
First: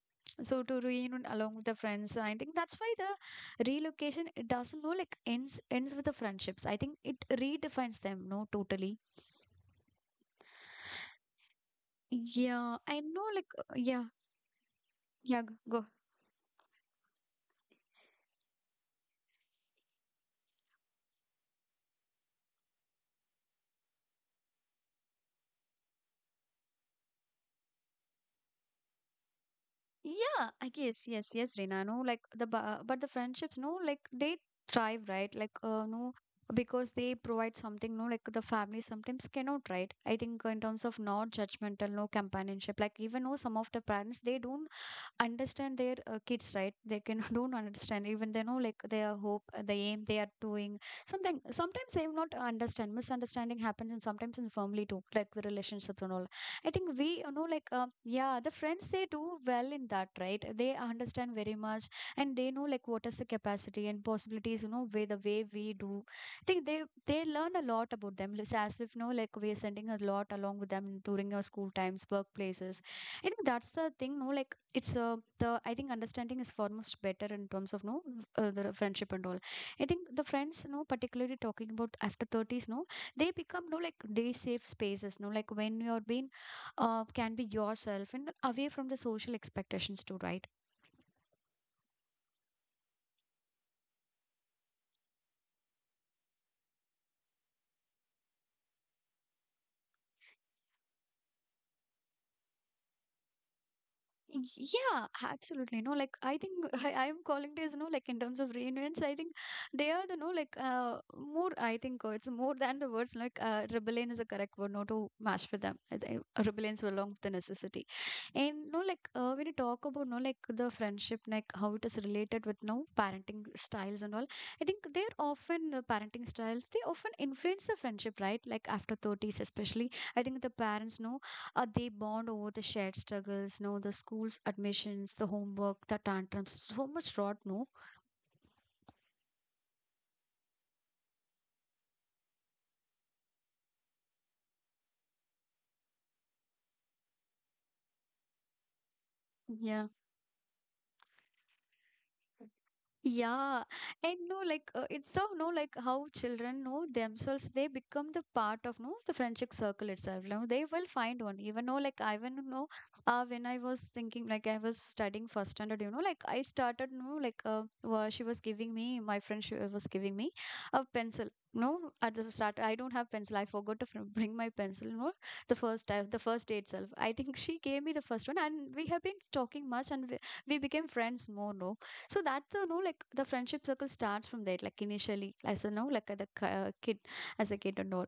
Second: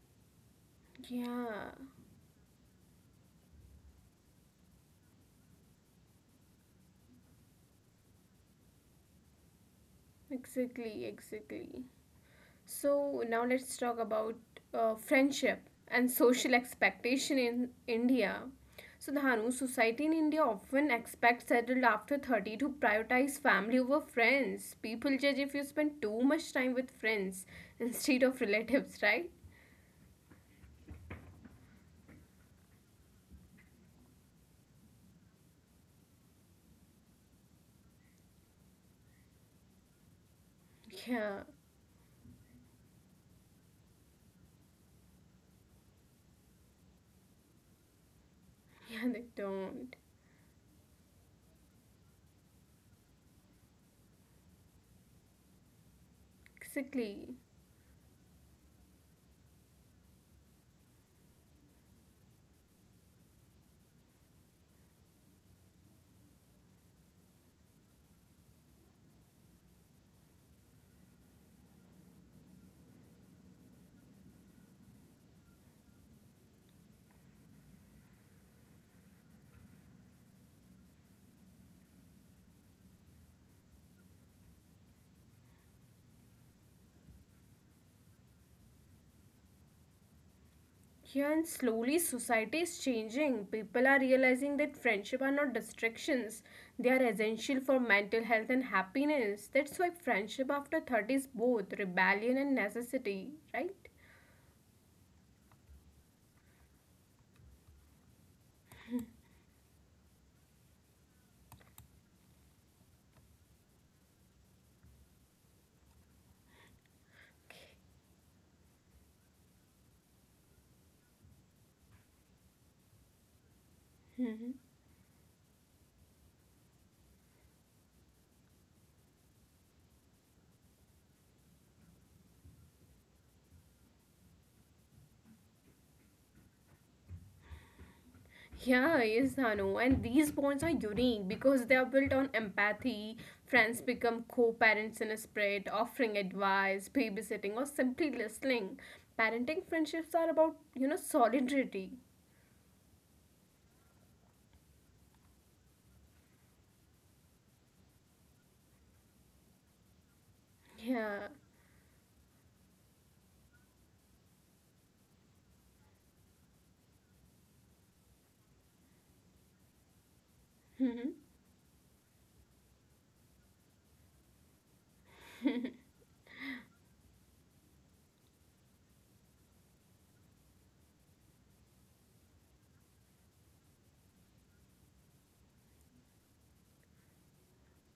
So to reunion along with
Yeah,
the friends, I think that's why the relocation it doesn't no like ends with the friendships. I think it redefines them, no, totally.
exactly, exactly.
Yeah, I know,
So
like
now let's
yeah,
talk about
yeah,
friendship
go.
and social expectation in India. So Dhanu, society in India often expects settled after 30 to prioritize family over friends. People judge if you spend too much time with friends <laughs> instead of relatives, right?
Yeah, I guess yes, yes, Reena. No, like the but the friendships, no, like they thrive, right? Like no, because they provide something, no, like the family sometimes cannot, right? I think in terms of not
Yeah,
judgmental, no companionship. Like even no, some of the parents they don't understand their kids, right? They can <laughs> don't understand, even they know like their
yeah,
hope,
they
the aim
don't.
they are doing something, sometimes they will not understand. Misunderstanding happens, and sometimes in the family too, like the relationships and all. I think we,
Exactly.
like yeah, the friends they do well in that, right? They understand very much, and they know like what is the capacity and possibilities, way the way we do. I think they learn a lot about them. It's as if like we are sending a lot along with them during our school times, workplaces. I think that's the thing, no, like it's the I think understanding is foremost better in terms of no the friendship and all. I think the friends, no, particularly talking about after thirties, no, they become no like day safe spaces, no, like when you're being can be yourself and away from the social expectations too, right?
Yeah, and slowly society is changing. People are realizing that friendship are not distractions. They are essential for mental health and happiness. That's why friendship after 30 is both rebellion and necessity, right?
Y- Yeah, absolutely. No, like I think <laughs> I'm calling it as no, like in terms of reunions, I think they are the no, like more. I think it's more than the words. Like rebellion is a correct word, not to match with them. I think rebellions were along with the necessity, and no, like when you talk about no, like the friendship, like how it is related with no parenting styles and all. I
Mhm.
think they're often parenting styles. They often influence the friendship, right? Like after thirties, especially. I think the parents know they bond over the shared struggles, no, the school's admissions, the homework, the tantrums. So much rot, no?
Yeah, yes, Anu. And these bonds are unique because they are built on empathy. Friends become co parents in a spirit, offering advice, babysitting, or simply listening. Parenting
Yeah.
friendships are about, you know, solidarity.
Yeah, and no, like it's so no, like how children know themselves, they become the part of no the friendship circle itself. No, they will find
Yeah.
one. Even though, like I even know, when I was thinking, like I was studying first standard, like I started, no, like she was giving me my friend, she was giving me a
Hmm.
pencil. No, at the start, I don't have pencil. I forgot to bring my pencil. No, the first time, the first day itself. I think she gave me the first one, and we have been talking much, and we became friends more. No, so that's the no like the friendship circle starts from there, like initially as a no like kid, as a kid and all.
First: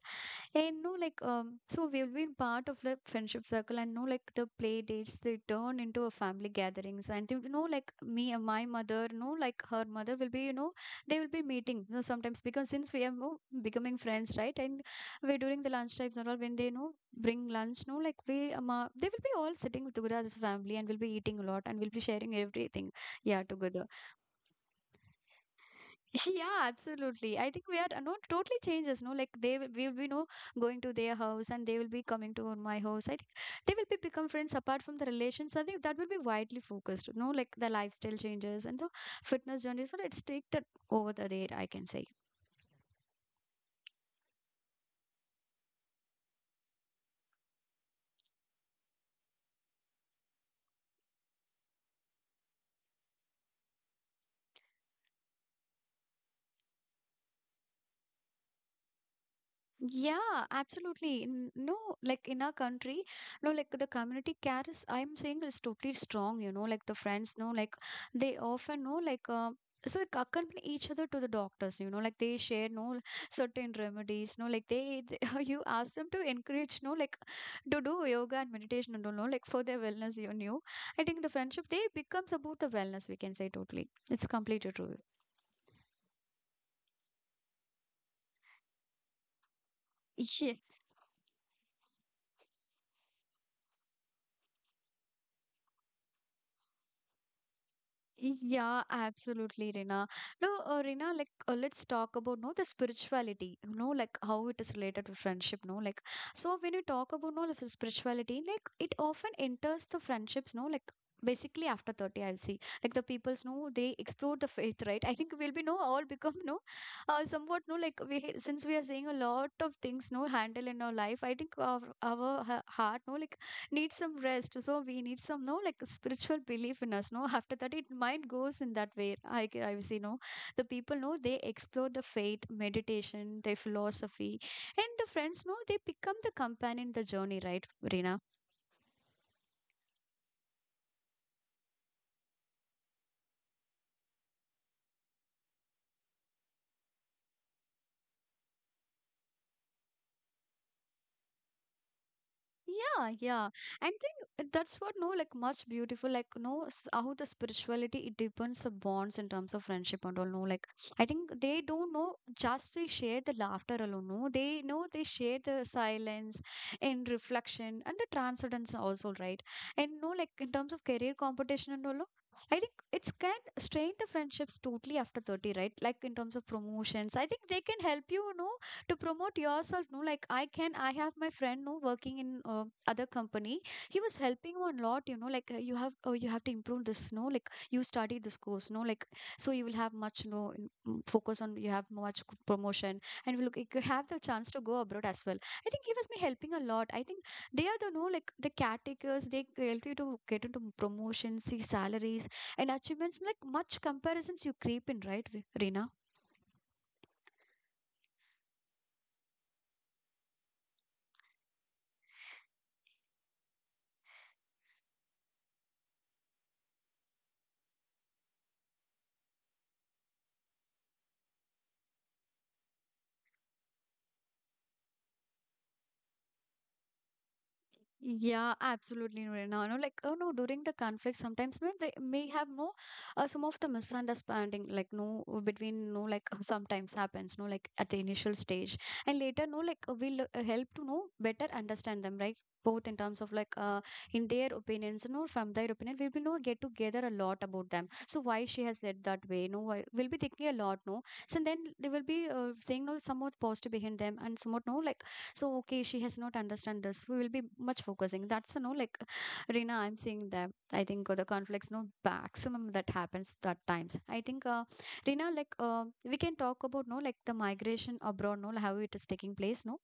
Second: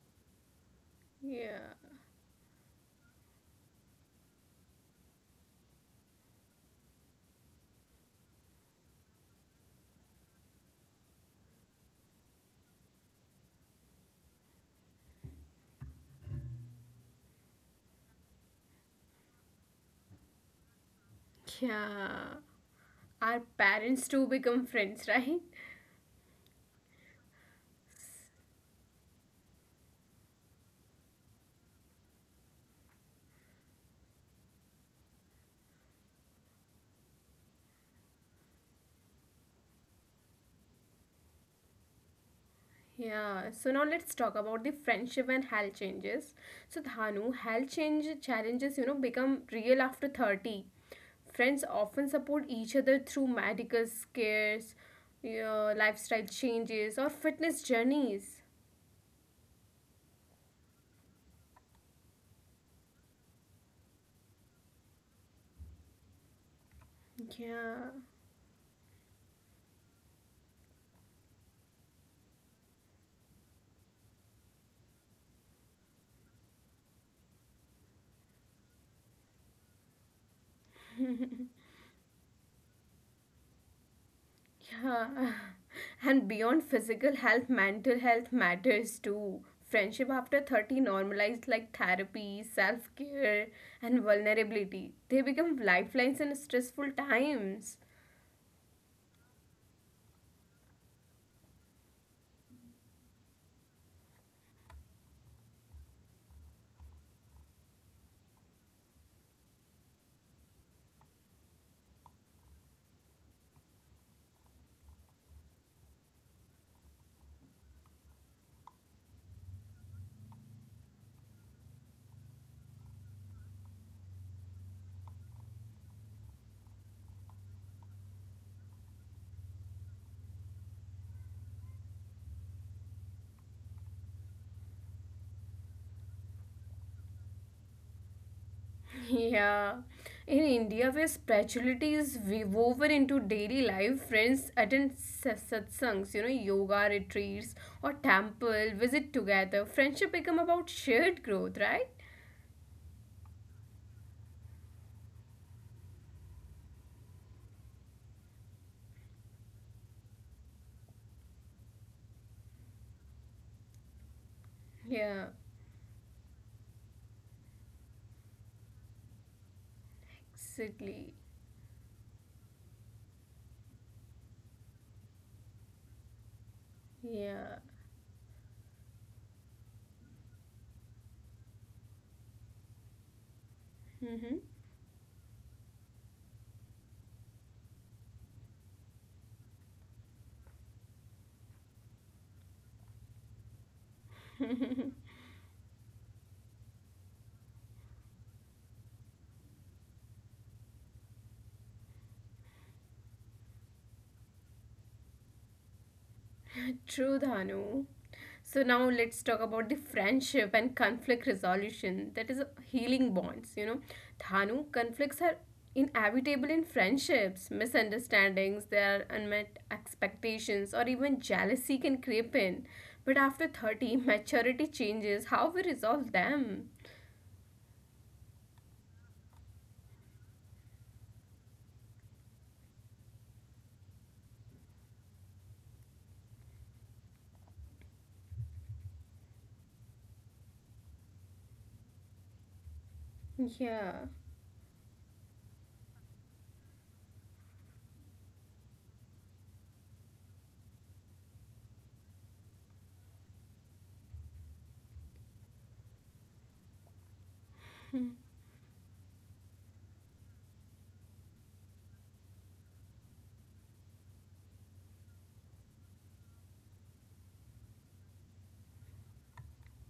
And no like
Yeah.
so we will be part of the friendship circle, and no like the play dates they turn into a family gatherings. And like me and my mother, no, like her mother will be they will be meeting, sometimes, because since we are no, becoming friends, right? And we during the lunch times and all, when they bring lunch, no, like we they will be all sitting together as a family, and we'll be eating a lot, and we'll be
Yeah.
sharing everything, yeah,
Our
together.
parents too become friends, <laughs> right?
<laughs> Yeah, absolutely. I think we are no totally changes. No, like they will, we will be no going to their house, and they will be coming to my house. I think they will be become friends apart from the relations. I think that will be widely focused. No, like the lifestyle changes and the fitness journey. So let's take that over the there, I can say.
Yeah. So now let's talk about the friendship and health changes. So Dhanu, health change challenges, you know, become real after 30. Friends often support each other through medical scares, yeah, lifestyle changes or fitness journeys.
Yeah, absolutely. No, like in our country, no, like the community care is, I'm saying is totally strong, like the friends know, like
Yeah.
they often know, like, so they accompany each other to the doctors, like they share no certain remedies, no, like they <laughs> you ask them to encourage, no, like to do yoga and meditation and all, no, like for their wellness, you know. I think the friendship they becomes about the wellness, we can say totally. It's completely true.
Yeah. <laughs> And beyond physical health, mental health matters too. Friendship after 30 normalized like therapy, self care, and vulnerability. They become lifelines in stressful times.
Yeah, absolutely, Rina. No, Rina, like let's talk about no the spirituality. You know, like how it is related to friendship. No, like so when you talk about no the spirituality, like it often enters the friendships. No, like basically after 30 I'll see like the people's no they explore the faith, right? <laughs> I think we'll be no all become no somewhat no like we, since we are saying a lot of things no handle in our life, I think heart, no, like need some rest, so we need some no like spiritual belief in us, no, after that it mind goes in that way. I see no the people know they explore the faith, meditation, their philosophy, and the friends know they become the companion in the journey, right, Reena?
<laughs> Yeah. In India, where spirituality is woven into daily life, friends attend satsangs, you know, yoga retreats or temple, visit together. Friendship become about shared growth, right?
Yeah, yeah. And think that's what no like much beautiful, like no how the spirituality it deepens the bonds in terms of friendship and all, no, like I think they don't know just they share the laughter alone, no, they know they
Yeah,
share the silence and reflection and the transcendence also, right? And no like in terms of career
exactly.
competition and all, no, I think it's can strain the friendships totally after 30, right? Like in terms of promotions, I think they
Yeah.
can help you, you know to promote yourself, no, like I can, I have my friend no working in other company. He was
Mm-hmm.
helping one lot, you know, like you have to improve this, no, like you study this course, no, like so you will have much no focus on, you have much promotion, and will you could have the chance to go abroad as well. I think he was me helping a lot. I think they are the no like the caretakers, they help you to get into promotions, the salaries and achievements, like much comparisons you creep in, right, Reena?
<laughs> True, Dhanu. So now let's talk about the friendship and conflict resolution. That is healing bonds. You know, Dhanu, conflicts are inevitable in friendships. Misunderstandings, there are unmet expectations, or even jealousy can creep in. But after 30, maturity changes how we resolve them.
Yeah, absolutely, Nurina. No, no, like, oh no, during the conflict, sometimes no, they may have no, some of the misunderstanding, like no, between no, like <laughs> sometimes happens, no, like at the initial stage, and later, no, like we'll help to know better understand them, right? Both in terms of like,
Yeah.
in their opinions, no, from their opinion, we'll be no get together a lot about them. So why she has said that way, no, why we'll be thinking a lot, no. So then they will be saying no, somewhat positive behind them, and somewhat no, like so okay she has not understand this, we will be much focusing that's, you know, like Rina, I'm seeing that. I think the conflicts, no maximum that happens that times. I think, Rina, like we can talk about no like the migration abroad, no how it is taking place, no.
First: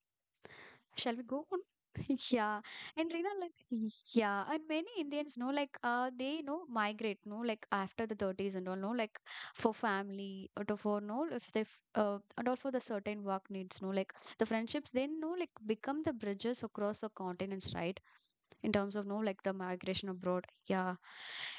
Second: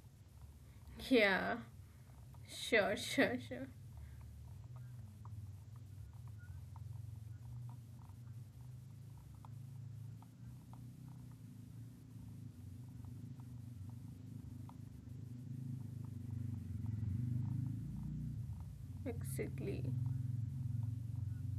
Shall we go
Yeah.
on? <laughs> Yeah,
Sure,
and Rina,
sure,
like,
sure.
yeah, and many Indians know, like, they know migrate, no, like after the 30s and all, no, like for family or to for no, if they, and all for the certain work needs, no, like the friendships, then no, like become the bridges across the continents, right? In terms of no, like the
Exactly.
migration abroad, yeah,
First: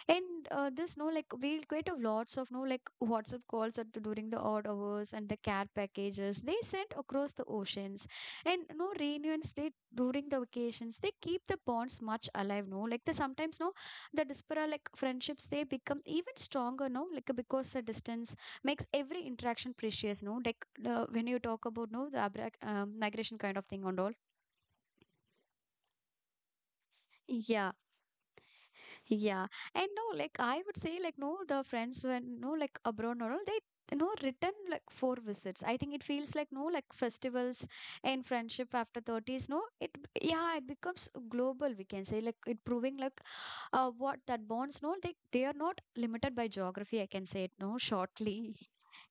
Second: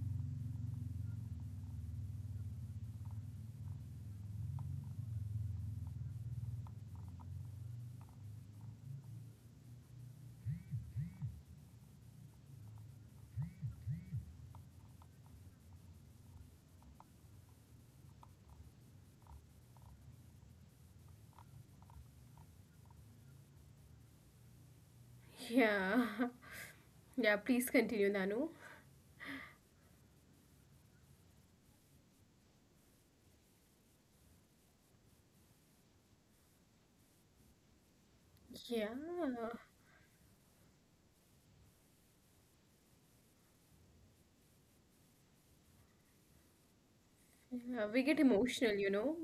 and this no, like we'll get of lots of no, like WhatsApp calls at, the, during the odd hours, and the care packages they sent across the oceans, and no reunions they during the vacations they keep the bonds much alive. No, like the sometimes no the diaspora like friendships they become even stronger. No, like because the distance makes every interaction precious. No, like when you talk about no the migration kind of thing and all.
Yeah. <laughs> Yeah, please
Yeah.
continue, Nanu.
Yeah, and no, like I would say, like no, the friends when no, like abroad, no, they no return like four visits. I think it feels like no, like festivals and
Yeah,
friendship after 30s. No, it yeah, it becomes global. We can say like it proving like what that bonds. No, they are not limited by geography. I can say it
yeah,
no
we get
shortly.
emotional, you know,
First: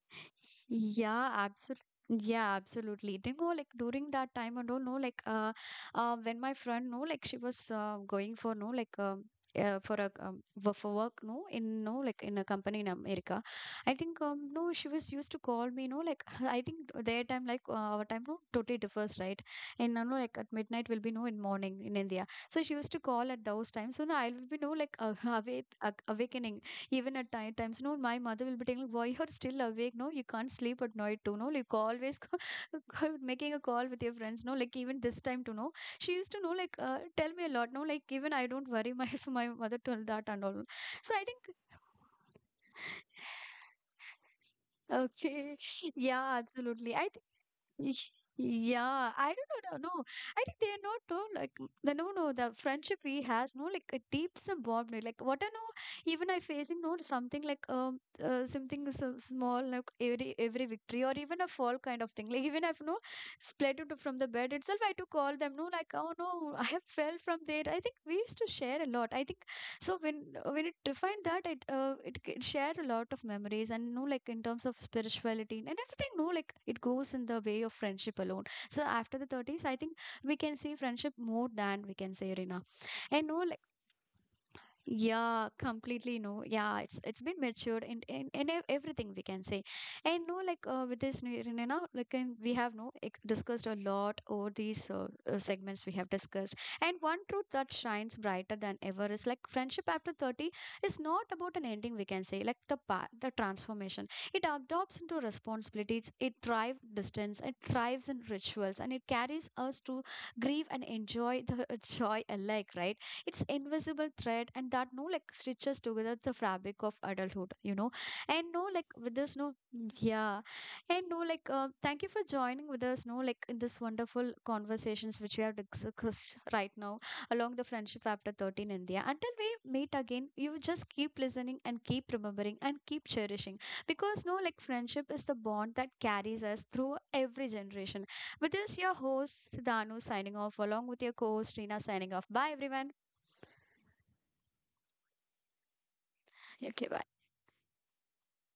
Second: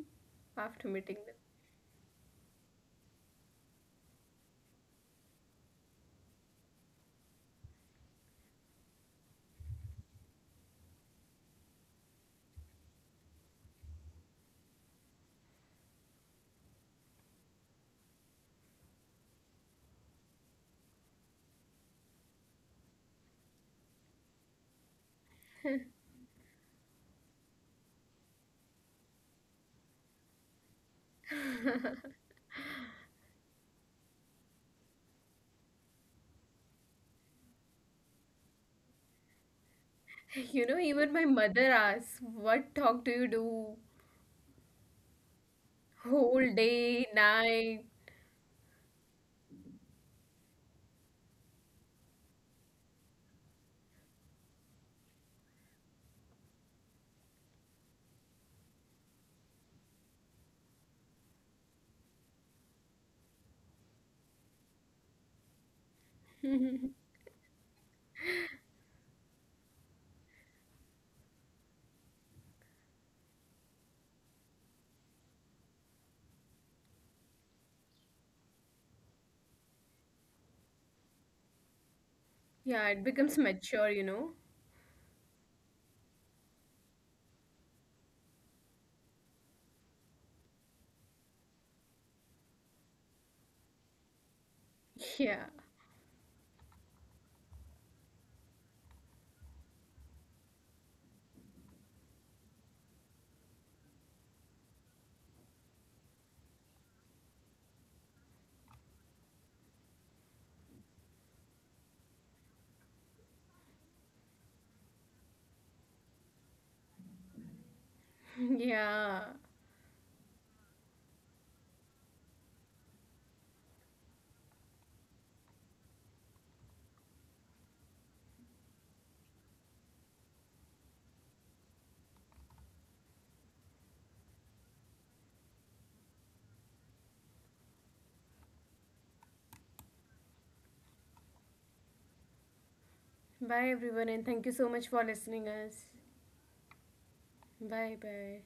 after meeting
Yeah, absolutely. Yeah, absolutely. Like during that time, I don't know, like when my friend, no, like she was going for no, like for a for work, no, in no, like in a company in America. I think no, she was used to call me, no, like <laughs> I think their time, like our time, no, totally differs, right? And like at midnight will be no in morning in India. So she used to call at those times. So now I will be no, like <laughs> awake, awakening. Even at night times, no, my mother will be telling, why you're still awake? No, you can't sleep at night too. No, like
them. <laughs>
always <laughs> making a call with your friends. No, like even this time to know. She used to know, like, tell me a lot. No, like even I don't worry my <laughs> for my mother told that and all.
You know,
So
even
I
my
think.
mother asks, What talk do you do?
Okay. <laughs> Yeah,
Whole
absolutely.
day, night.
Y- Yeah, I don't know. No, no. I think they're not no, like the no, no. The friendship we has no like a deep some bond. No, like what I know, even I facing no something like something so small like every victory or even a fall kind of thing. Like even I've no split it from the bed itself. I had to call them. No, like oh no, <laughs> I have
<laughs>
fell from there. I think we used to share a lot. I think so when it defined that it shared a lot of memories, and no like in terms of spirituality and everything, no like it goes in the way of friendship alone. So after the 30s, I think we can see friendship more than we can say, Rina.
Yeah, it
And
becomes
no,
mature, you know.
yeah, completely no. Yeah, it's been matured in everything we can say, and no, like with this Rinina, like and we have no discussed a lot over these
Yeah,
segments we have discussed, and one truth that shines brighter than ever is like friendship after 30 is not about an ending. We can say like the part the transformation. It adopts into responsibilities. It thrives distance. It thrives in rituals, and it carries us to grieve and enjoy the joy alike. Right, it's invisible thread and that no like stitches together the fabric of adulthood, and no
<laughs>
like with
yeah.
this no, yeah, and no like thank you for joining with us, no like in this wonderful conversations which we have discussed right now, along the friendship after 13 India, until we meet again. You just keep listening and keep remembering and keep cherishing, because no like friendship is the bond that carries us through every generation. With this, your host Danu signing off, along with your co-host Rina signing off. Bye, everyone.
Bye, everyone, and thank you so much for listening us.
Okay, bye.
Bye, bye.